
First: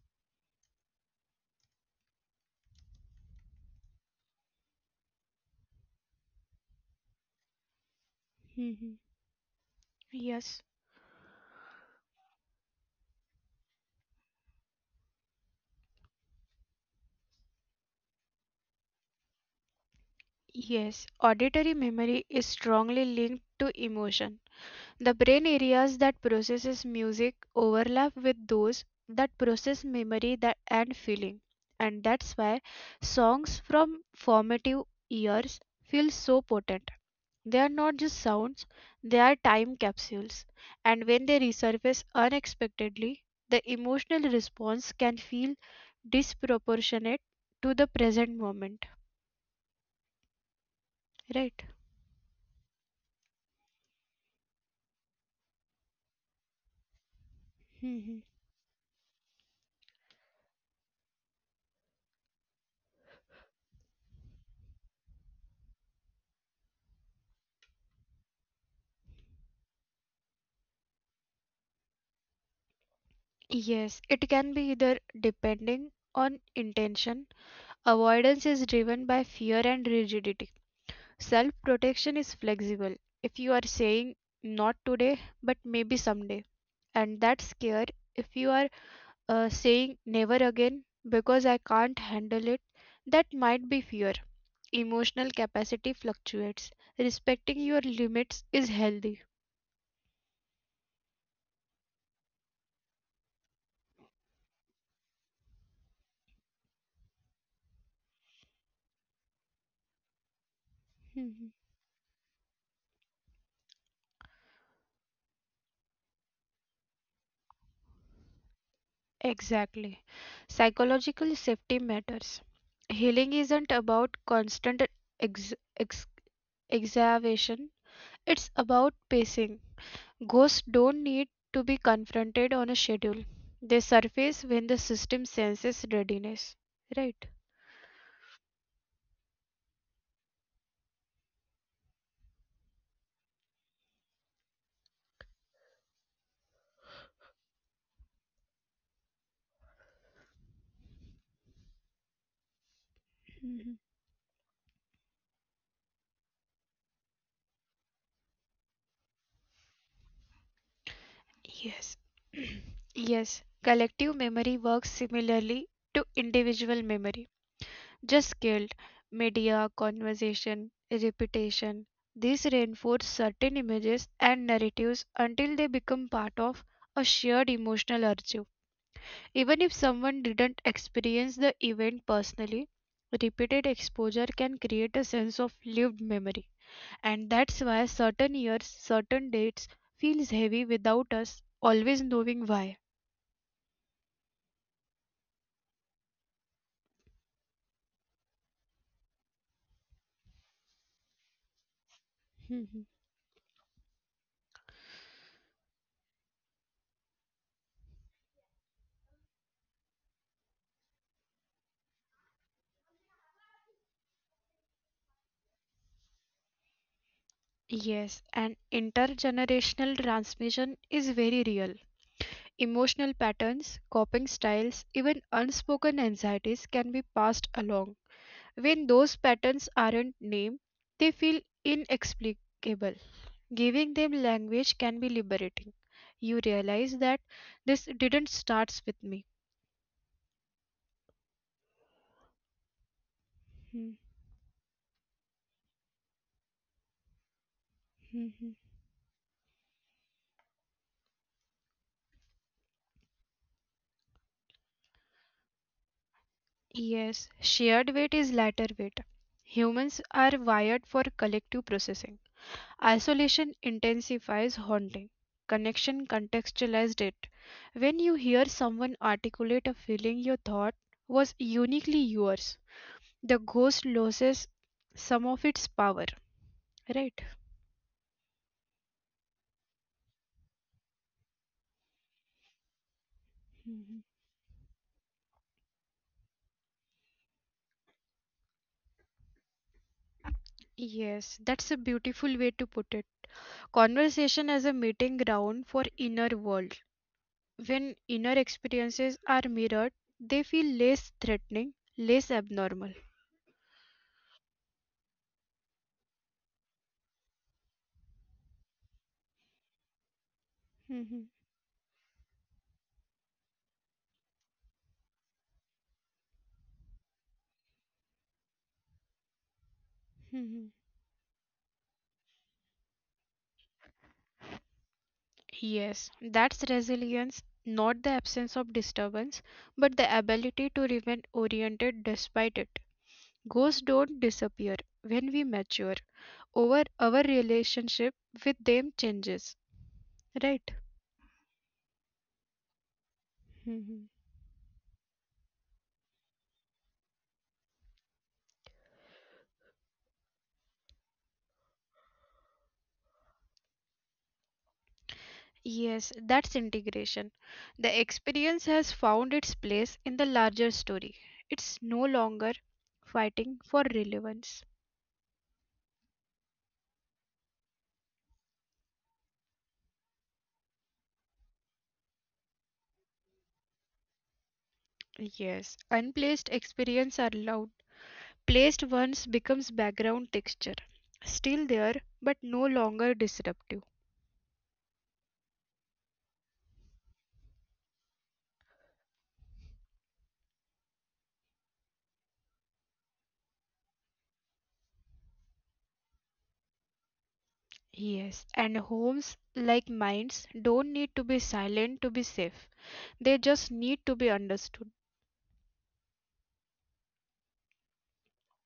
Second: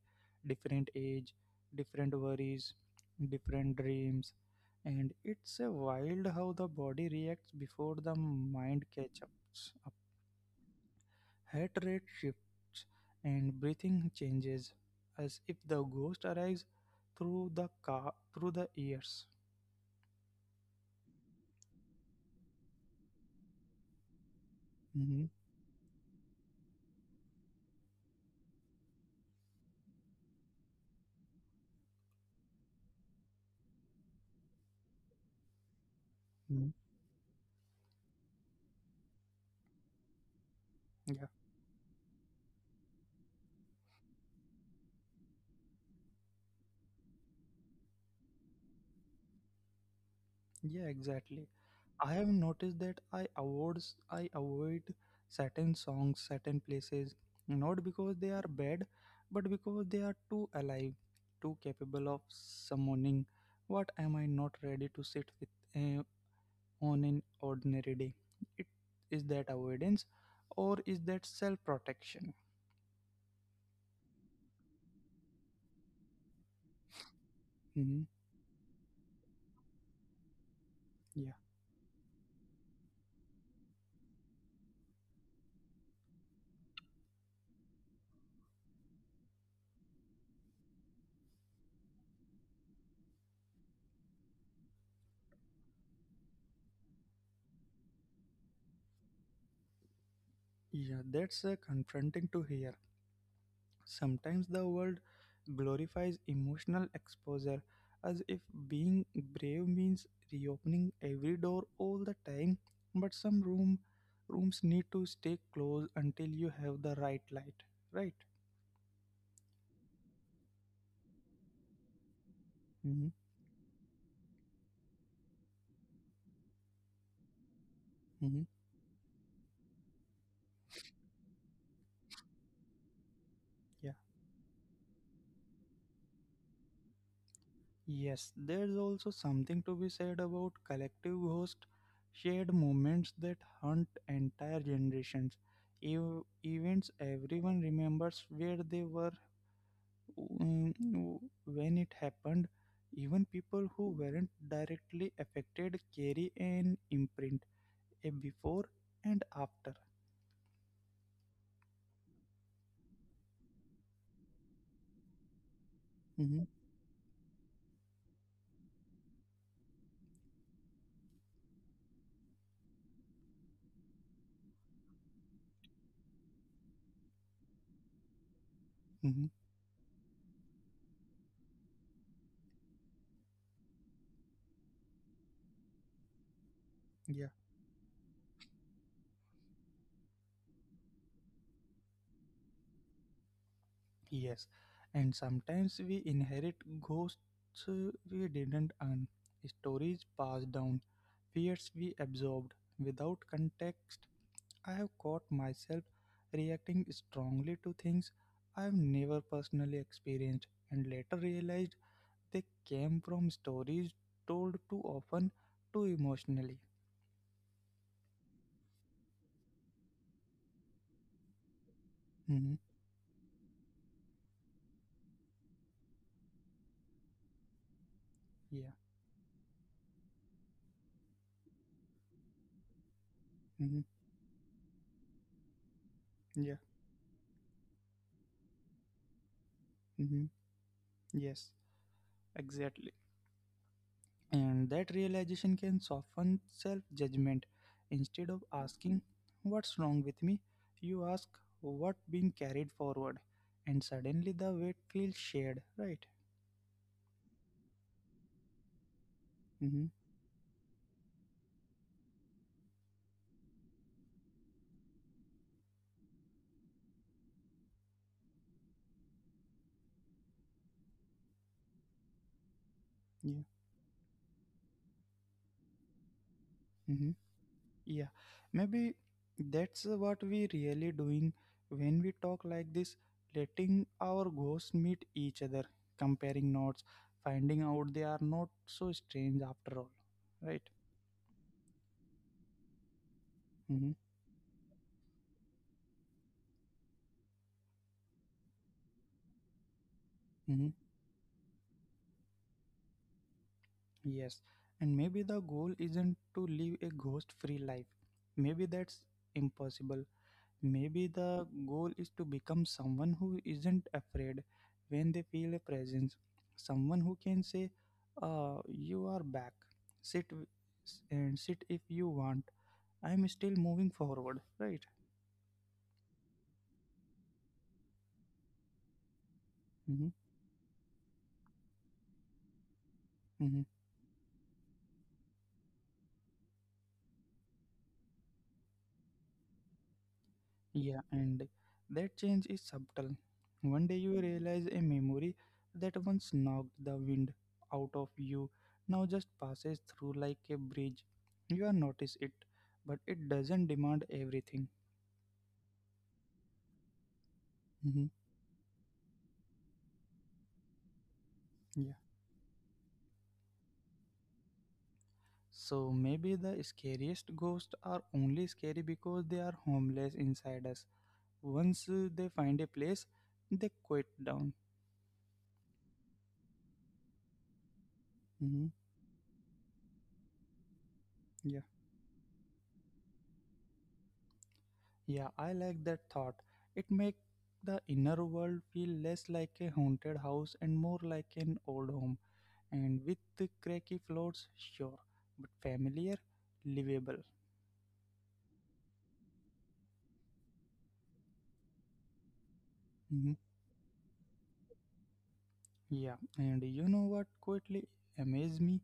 Different age, different worries, different dreams. And it's a wild how the body reacts before the mind
mhm.
catches up.
Yes.
Heart rate shifts and breathing changes as if the ghost arrives through the car through the ears.
Yes, auditory memory is strongly linked to emotion. The
Mhm.
brain areas that processes music overlap with those that process memory that and feeling. And that's why songs from formative years feel so
Mhm.
potent. They are not just sounds, they are time capsules. And when
Yeah.
they resurface unexpectedly, the emotional response can feel disproportionate to the present moment.
Yeah, exactly.
Right?
I have noticed that I avoid I avoid certain songs, certain places, not because
Mhm.
they are bad, but because they are too alive, too capable of summoning what am I not ready to sit with uh, on an ordinary day. It is that avoidance, or is that self protection?
Yes, it can be either depending on intention.
Hmm.
Avoidance is driven by fear and rigidity.
Yeah,
Self protection is flexible. If you are saying not today, but maybe someday, and that's scared. If you are uh, saying never again because I can't handle it, that might be fear. Emotional capacity fluctuates. Respecting your limits is healthy.
yeah, that's uh, confronting to hear. Sometimes the world glorifies emotional exposure as if being brave means reopening
Mhm.
every door all the time, but some room rooms need to stay closed until you have the right light, right?
Exactly. Psychological safety matters. Healing
Hmm.
isn't about constant ex- ex- exacerbation. It's
Hmm.
about pacing. Ghosts don't need to be confronted on a schedule. They
Yeah.
surface when the system senses readiness. Right?
Yes, there's also something to be said about collective ghost, shared moments that haunt entire generations. Ev- events everyone remembers where they were, um, when it happened, even
Mhm.
people who weren't directly affected carry an imprint, a before and after.
Yes. Yes. Collective memory works similarly to
Hmm.
individual memory. Just scaled. Media, conversation, repetition. These reinforce certain images and narratives until they become part of a shared emotional archive.
Hmm.
Even if someone didn't experience the event personally, repeated exposure can create a sense of lived memory. And
Yeah,
that's why certain years, certain dates feels heavy without us always knowing why.
yes. And sometimes we inherit ghosts uh, we didn't earn, stories passed down, fears we absorbed
Mhm.
without context. I have caught myself reacting strongly to things I've never personally experienced and later realized they came from stories told too often, too emotionally.
Yes, and intergenerational transmission is very real.
Hmm.
Emotional patterns, coping styles, even unspoken anxieties can be passed along.
Yeah.
When those patterns aren't named, they feel inexplicable.
Hmm.
Giving them language can be liberating. You
Yeah.
realize that this didn't start with me.
Hmm. Yes. Exactly.
Hmm,
And that realization can soften self judgment. Instead
hmm,
of
hmm.
asking, "What's wrong with me?" you ask, "What being carried forward?" And suddenly the weight feels shared, right?
Yes, shared weight is lighter weight.
Hmm.
Humans are wired for collective processing. Isolation intensifies haunting. Connection contextualized it. When you hear someone articulate a feeling you thought was uniquely yours,
Yeah.
the ghost loses some of its power,
Mm-hmm.
right?
Yeah, maybe that's uh, what we really doing when we talk like this, letting
Mhm.
our ghosts meet each other, comparing notes, finding out they are not so strange after all. Right?
Yes, that's a beautiful way to put it.
Mm-hmm.
Conversation as a meeting ground for inner world. When inner experiences are mirrored, they
Mm-hmm.
feel less threatening, less abnormal.
Yes. And maybe the goal isn't to live a ghost free life. Maybe that's impossible. Maybe
Mhm,
the goal is to become someone who isn't afraid when they feel a presence, someone who can say, uh, "You are back. Sit w-
mhm.
s- and sit if you want. I'm still moving forward." Right?
Yes, that's resilience, not the absence of disturbance,
Mm-hmm.
but the ability to remain oriented despite it.
Mm-hmm.
Ghosts don't disappear when we mature. Over our relationship with them changes, right?
Yeah, and that change is subtle. One day you realize a memory that once knocked the wind out of you now just passes through like a bridge. You are notice it, but it doesn't demand everything.
Yes, that's integration.
Mm-hmm.
The experience has found its place in the larger story.
Yeah.
It's no longer fighting for relevance.
So maybe the scariest ghosts are only scary because they are homeless inside us. Once uh, they find a place, they quit down.
Yes, unplaced experience are loud.
Hmm.
Placed ones becomes background texture.
Yeah.
Still there, but no longer disruptive.
Yeah, I like that thought. It makes the inner world feel less like a haunted house and more like an old home. And with the cracky floors, sure, but familiar, livable.
Yes, and homes like minds don't need to be silent to be safe.
Mm-hmm.
They just need to be understood.
Yeah, and you know what quietly amazed me?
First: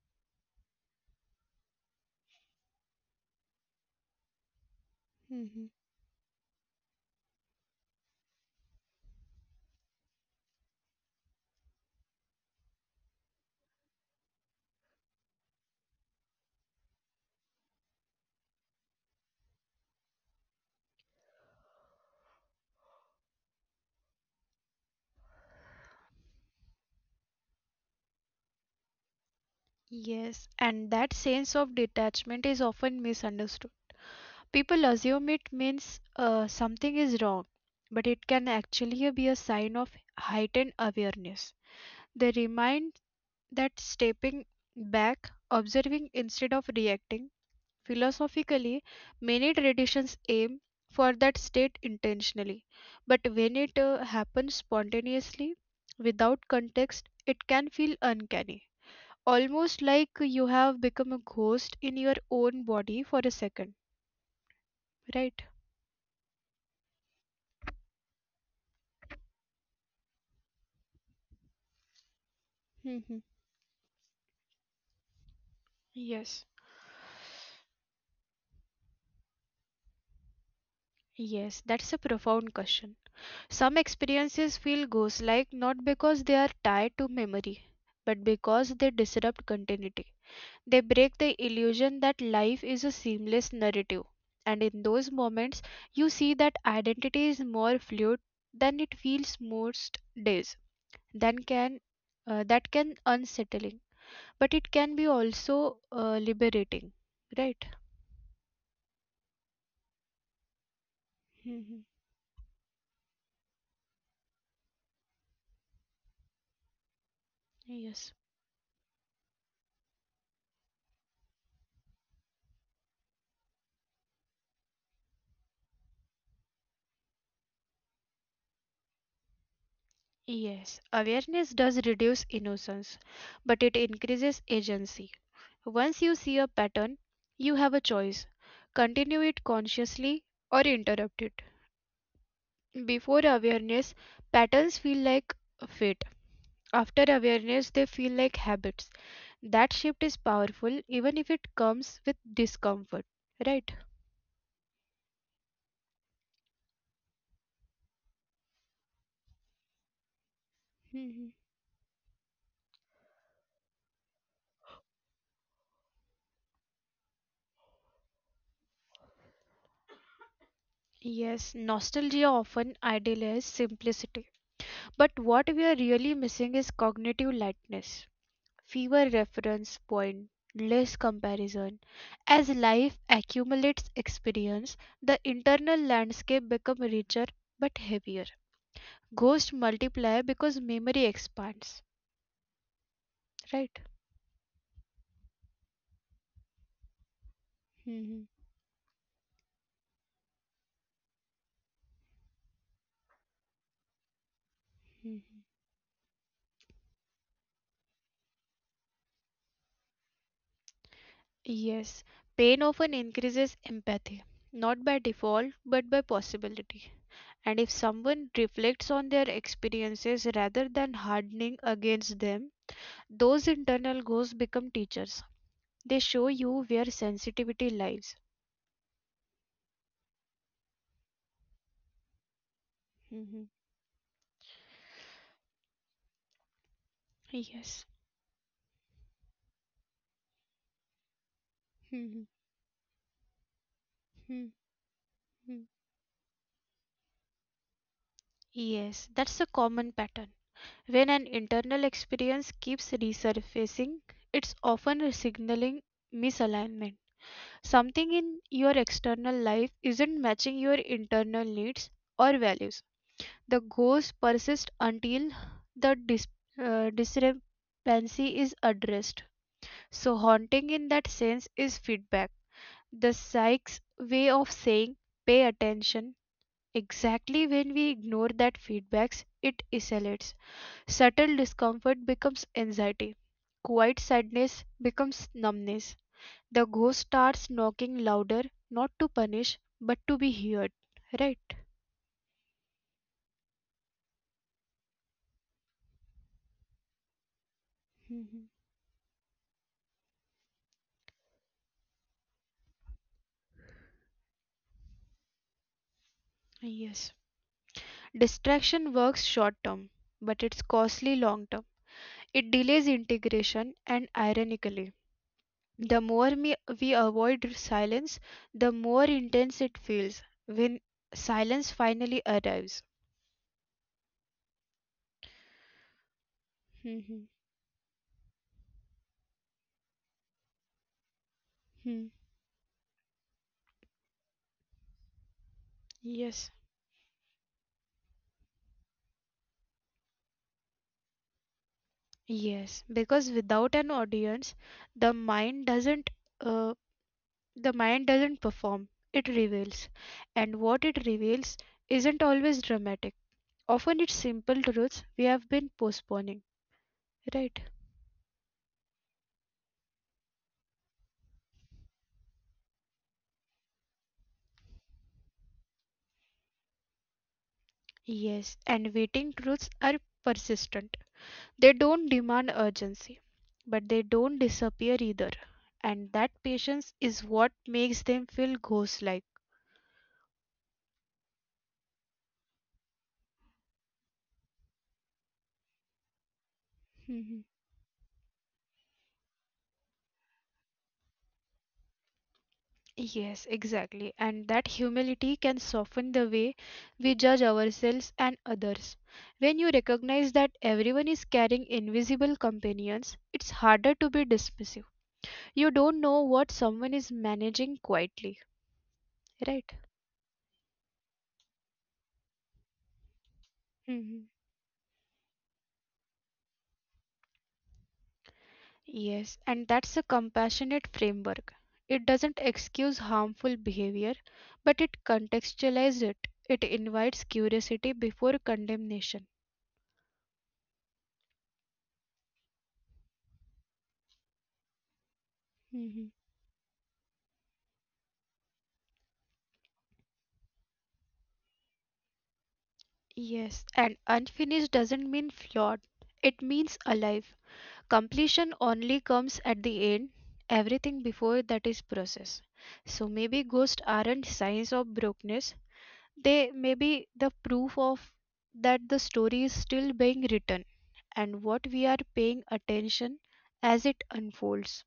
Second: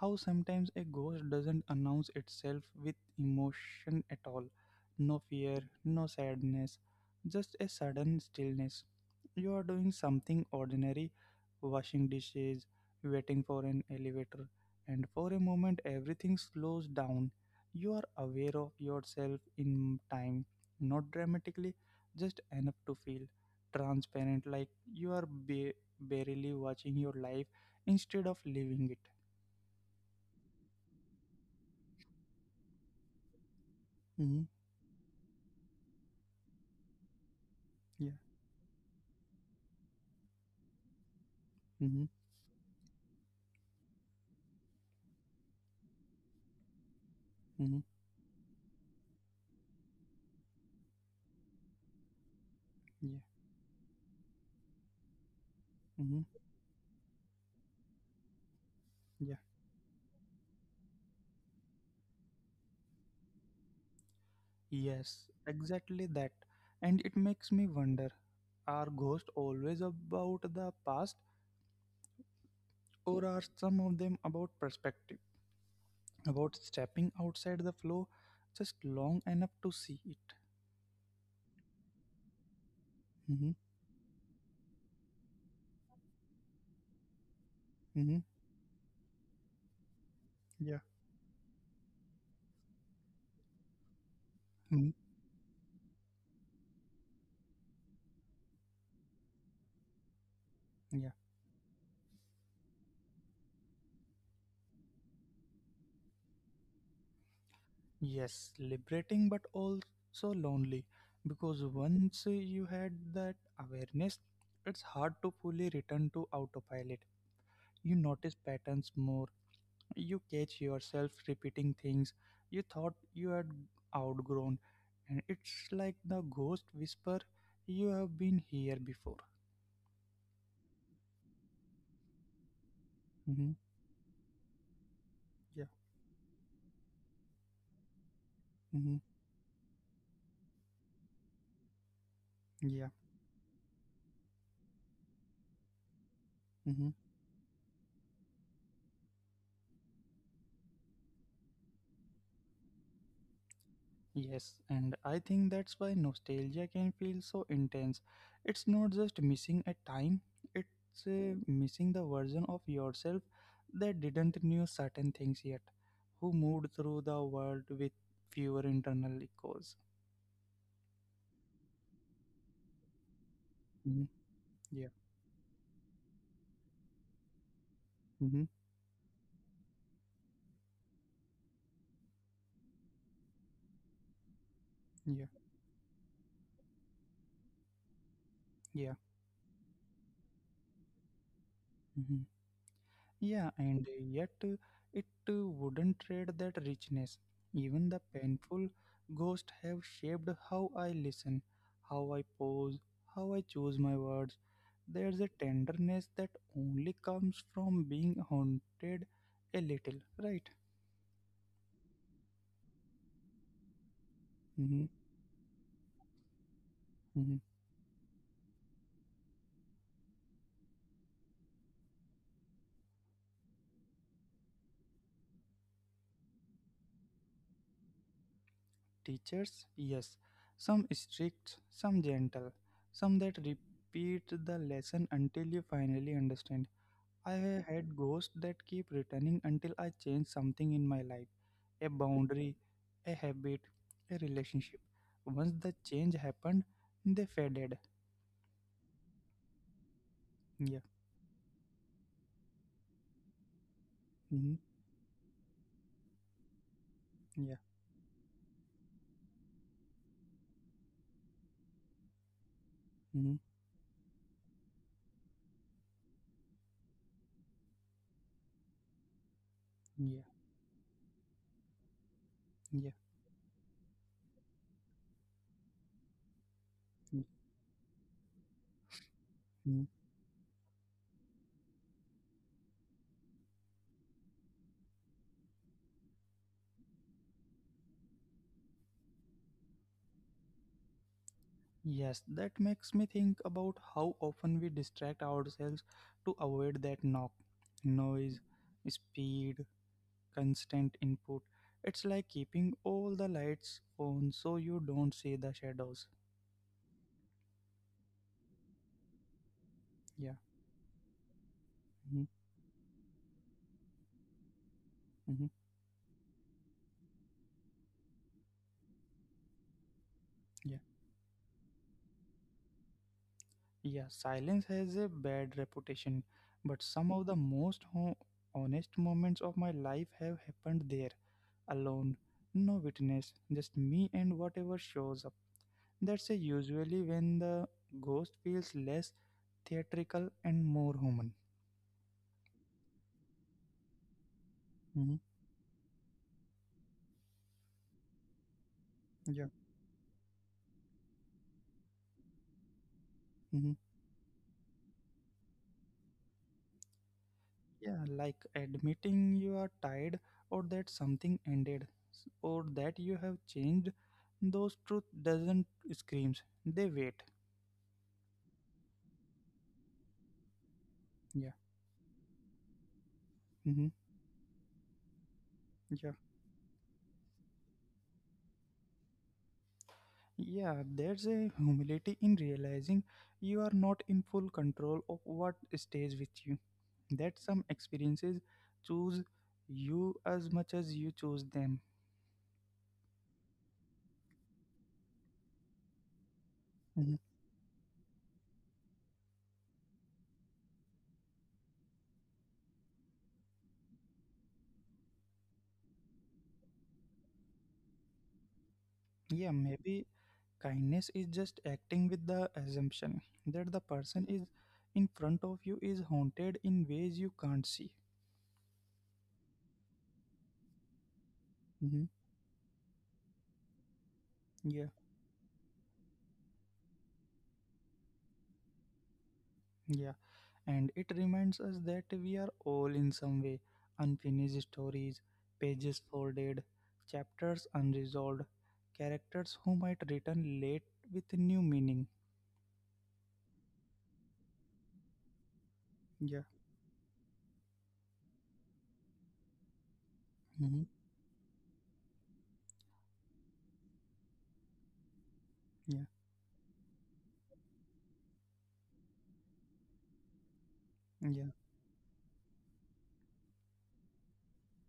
How sometimes a ghost doesn't announce itself with emotion at all. No fear,
Mhm.
no sadness, just a sudden stillness. You are doing something ordinary, washing dishes, waiting for an elevator, and for a moment everything slows down. You are aware of yourself in time, not dramatically, just enough to feel transparent like you are ba- barely watching your life instead of living it.
Yes, and that sense of detachment is often misunderstood.
Hmm.
People assume it means uh, something is wrong, but
Yeah.
it can actually be a sign of heightened awareness.
hmm
They remind that stepping back, observing instead of reacting,
hmm
philosophically, many traditions aim for that state intentionally,
Yeah.
but when it uh, happens spontaneously,
Hmm.
without context, it can feel uncanny.
Yeah.
Almost like you have become a ghost in your own body for a second,
Yes,
right?
exactly that. And it makes me wonder, are ghosts always about the past,
Hmm.
or are some of them about perspective,
Yes.
about stepping outside the flow just long enough to see it?
Yes, that's a profound question.
Hmm.
Some experiences feel ghost like not because they are tied to memory,
Hmm.
but because they disrupt continuity.
Yeah.
They break the illusion that life is a seamless narrative. And in
Mhm.
those moments, you see that identity is more fluid than it feels most days. Then can uh, that can unsettling, but it can be also uh, liberating, right?
Yes, liberating but also lonely because
Hmm.
once you had that awareness, it's hard to fully return to autopilot. You
Yes.
notice patterns more, you catch yourself repeating things you thought you had outgrown, and it's like the ghost whisper you have been here before.
Yes, awareness does reduce innocence,
Mm-hmm.
but it increases agency.
Yeah,
Once you see a pattern, you have a choice
mm-hmm.
continue it consciously or interrupt it.
Yeah,
Before awareness, patterns feel like fate.
mm-hmm.
After awareness, they feel like habits. That shift is powerful even if it comes with discomfort, right?
Yes, and I think that's why nostalgia can feel so intense. It's not just missing a time, it's
Mhm.
uh, missing the version of yourself that didn't knew certain things yet, who moved through the world with fewer internal echoes.
Yes, nostalgia often idealizes
Mhm,
simplicity.
yeah.
But what we are really missing is cognitive lightness.
Hmm.
Fewer reference point, less comparison. As life accumulates experience, the
Yeah.
internal landscape become richer but heavier.
Yeah.
Ghosts multiply because memory expands,
Mm-hmm. Yeah,
right?
and yet uh, it uh, wouldn't trade that richness. Even the
Mhm,
painful ghosts have shaped how I listen, how I pose, how I choose my words. There's a
mhm.
tenderness that only comes from being haunted a little, right?
Yes, pain often increases empathy, not
hmm
by default but by possibility.
hmm
And if someone reflects on their experiences rather than hardening against them, those internal ghosts become teachers. They show you where sensitivity lies.
Teachers, yes. Some strict, some gentle, some that
Mm-hmm.
repeat the lesson until you finally understand. I
Yes.
had ghosts that keep returning until I change something in my life, a
Mm-hmm.
boundary, a habit, a
Mm-hmm.
relationship. Once the change happened, they faded.
Yes, that's a common pattern.
Yeah.
When an internal experience keeps resurfacing, it's
Hmm.
often signaling misalignment.
Yeah.
Something in your external life isn't matching your internal needs or values.
Hmm.
The ghost persists until the dis- uh, discrepancy is addressed. So,
Yeah.
haunting in that sense is feedback.
Yeah.
The psych's way of saying pay attention exactly when we ignore that feedbacks it
Mhm.
isolates. Subtle discomfort becomes anxiety. Quiet sadness becomes numbness. The ghost starts knocking louder, not to punish, but to be heard. Right?
Yes, that makes me think about how often we distract ourselves to avoid that knock,
Mhm.
noise, speed, constant input. It's like keeping all the lights on so you don't see the shadows.
Yes. Distraction works short term,
Yeah.
but it's costly long term.
Mm-hmm.
It delays integration and ironically
Mm-hmm.
the more me, we avoid silence, the more intense it feels
Yeah,
when silence finally arrives.
yeah. Silence has a bad reputation, but some
Hmm,
of the most ho- honest moments of my life have happened there,
hmm.
alone, no witness, just me and whatever shows up. That's a
Yes,
usually when the ghost feels less theatrical and more human.
yes, because without an audience, the
Hmm.
mind doesn't uh, the mind doesn't perform. It
Yeah,
reveals, and what it reveals isn't always dramatic.
hmm,
Often it's simple truths we have been postponing, right?
yeah. Like admitting you are tired, or that something ended, s- or that you have changed. Those truth doesn't screams. They wait.
Yes, and waiting truths are persistent. They don't demand urgency,
Yeah.
but they don't disappear either.
Yeah,
And that patience is what makes them feel ghost like.
yeah, there's a humility in realizing you are not in full control of what stays with you. That
Mhm.
some experiences choose you as much as you choose them.
Yes, exactly. And that humility can soften the way we
Mhm.
judge ourselves and others. When you recognize that everyone is carrying invisible companions, it's harder to be dismissive. You don't know what someone is managing quietly,
Yeah,
right?
maybe kindness is just acting with the assumption that the person
Mhm.
is in front of you is haunted in ways you can't see.
Yes, and that's a compassionate framework.
Mhm.
It doesn't excuse harmful behavior, but
Yeah,
it contextualizes it. It invites curiosity before condemnation.
yeah. And it reminds us that we are all in some way unfinished stories, pages
Mhm.
folded, chapters unresolved, characters who might return late with new meaning.
Yes, and unfinished doesn't mean flawed,
Yeah,
it means alive. Completion only comes at the end,
hmm,
everything before that is process. So maybe ghosts aren't signs of brokenness,
yeah,
they may be the proof of that the story is still being written and
yeah,
what we are paying attention as it unfolds.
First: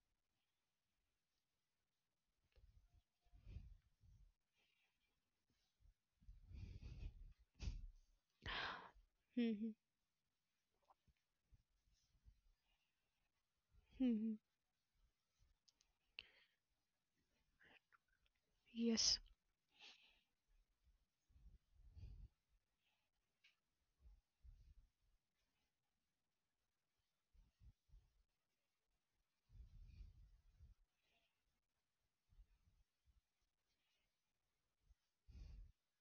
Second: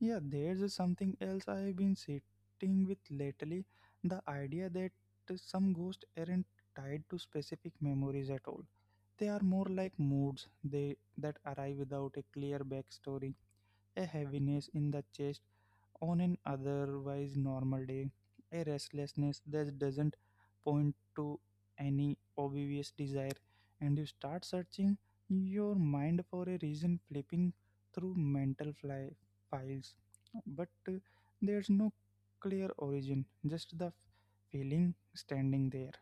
yeah. There's something else I've been sitting with lately, the idea that some ghosts aren't tied to specific memories at all. They are more
Mhm,
like moods they that arrive without a clear backstory, a
mhm.
heaviness in the chest on an otherwise normal day, a
Yes,
restlessness that doesn't point to any obvious desire, and you start searching your mind for a reason, flipping through mental fly- files. But uh, there's no clear origin, just the feeling standing there.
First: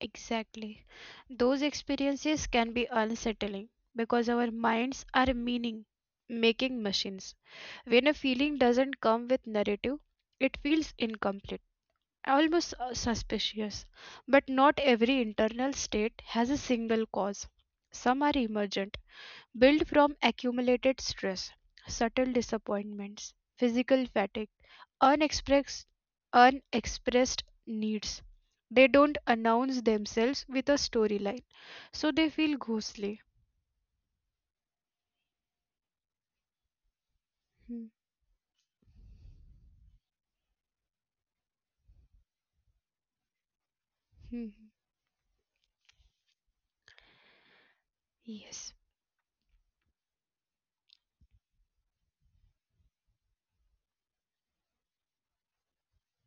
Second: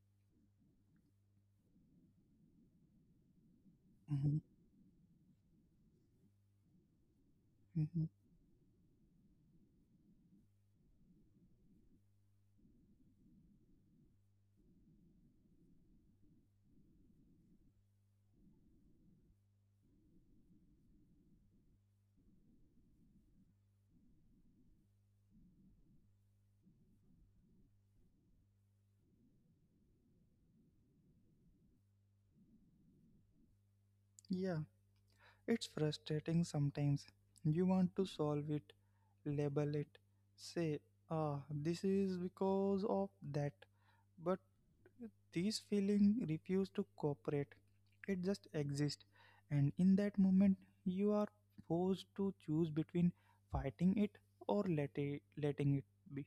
exactly. Those experiences can be unsettling because
Mhm,
our minds are meaning making machines.
mhm.
When a feeling doesn't come with narrative, it feels incomplete, almost uh, suspicious. But not every internal state has a single cause. Some are emergent, build from accumulated stress, subtle disappointments, physical fatigue, unexpressed unexpressed needs. They don't announce themselves with a storyline, so they feel ghostly.
Yeah, it's frustrating sometimes. You
Hmm,
want to solve it, label it, say, ah, this is because of that. But
hmm, hmm.
these feelings refuse to cooperate, it just
Yes,
exists. And in that moment, you are forced to choose between fighting it or let it, letting it be.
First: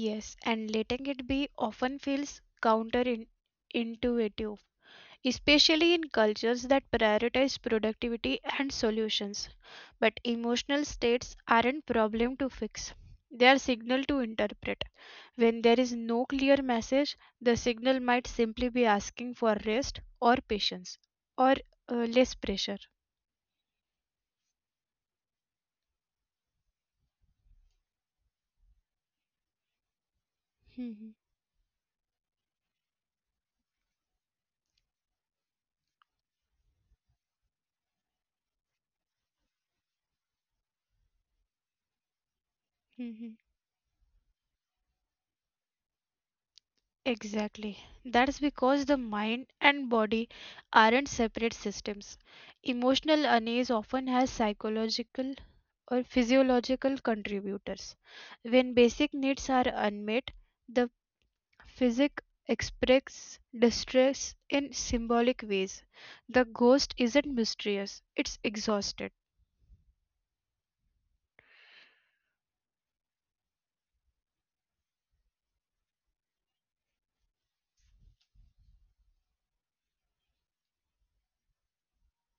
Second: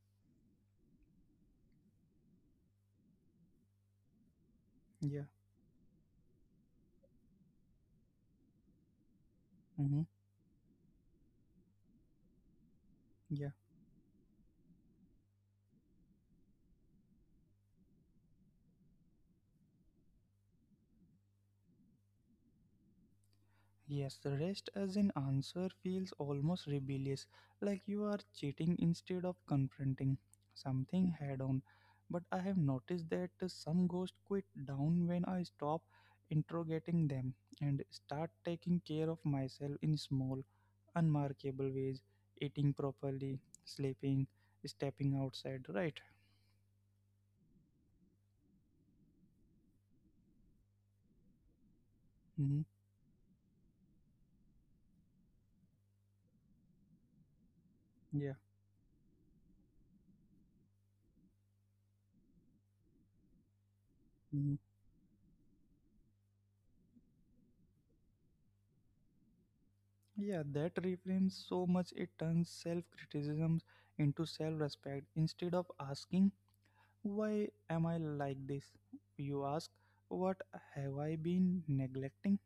yes, and letting it be often feels counterintuitive,
Yeah.
especially in cultures that prioritize productivity and solutions.
Mm-hmm.
But emotional states aren't problem to fix. They
Yeah.
are signal to interpret. When there is no clear message, the signal might simply be asking for rest or patience or uh, less pressure.
Yes, rest as an answer feels almost rebellious, like you are cheating instead of confronting something
Mhm,
head on. But I have noticed that some ghosts quit down when I stop interrogating them and start taking care of myself in small, unmarkable ways, eating
mhm.
properly, sleeping, stepping outside, right?
Exactly. That's because the mind and body aren't separate systems.
Mm-hmm.
Emotional unease often has psychological or physiological contributors.
Yeah.
When basic needs are unmet, the Physic expresses distress
Mm-hmm.
in symbolic ways. The ghost isn't mysterious, it's exhausted.
Yeah, that reframes so much, it turns self criticism into self respect. Instead of asking, "Why am I like this?" you ask, "What have I been neglecting?"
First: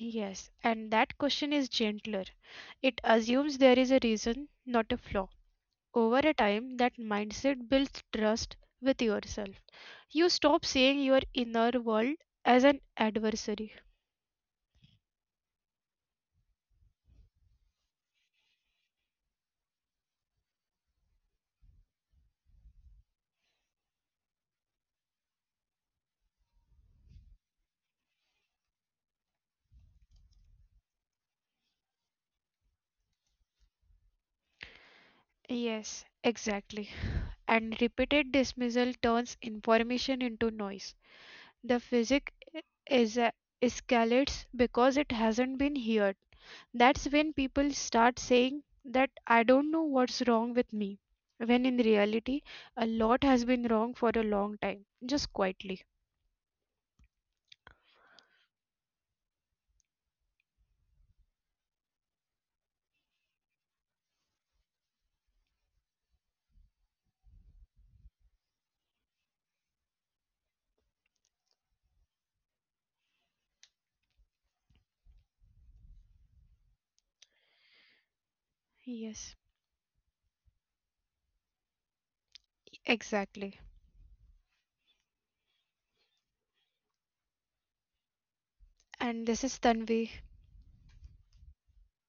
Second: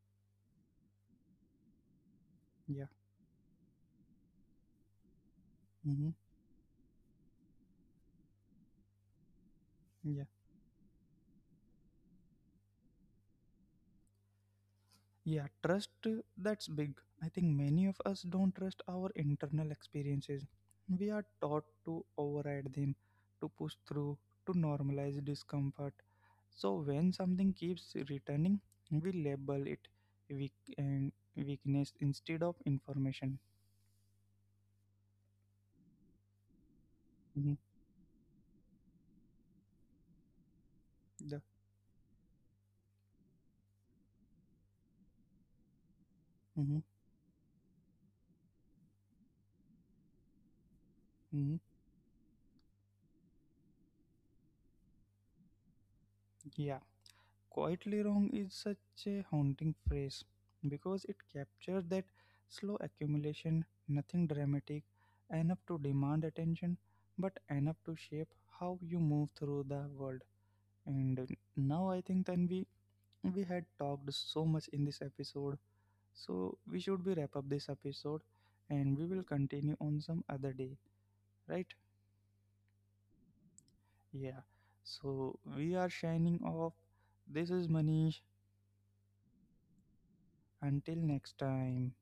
Yes, and that question is gentler.
Yeah,
It assumes there is a reason, not a flaw.
mm-hmm.
Over a time, that mindset builds trust with yourself.
Yeah.
You stop seeing your inner world as an adversary.
Yeah, trust, uh, that's big. I think many of us don't trust our internal experiences. We are taught to override them, to push through, to normalize discomfort. So when something keeps returning, we label it weak and weakness instead of information.
Yes, exactly.
hmm
And repeated dismissal turns information into noise.
The,
The physic is uh, escalates because it hasn't been heard.
mm-hmm.
That's when people start saying that I don't know what's wrong with me,
Mm-hmm.
when in reality, a lot has been wrong for a long time, just quietly.
Yeah. Quietly wrong is such a haunting phrase because it captures that slow accumulation, nothing dramatic, enough to demand attention, but enough to shape how you move through the world. And uh, now I think, Tanvi, we had talked so much in this episode, so we should be wrap up this episode and we will
Yes,
continue on some other day, right?
exactly.
Yeah. So we are shining off. This is Manish.
And this is Tanvi.
Until next time.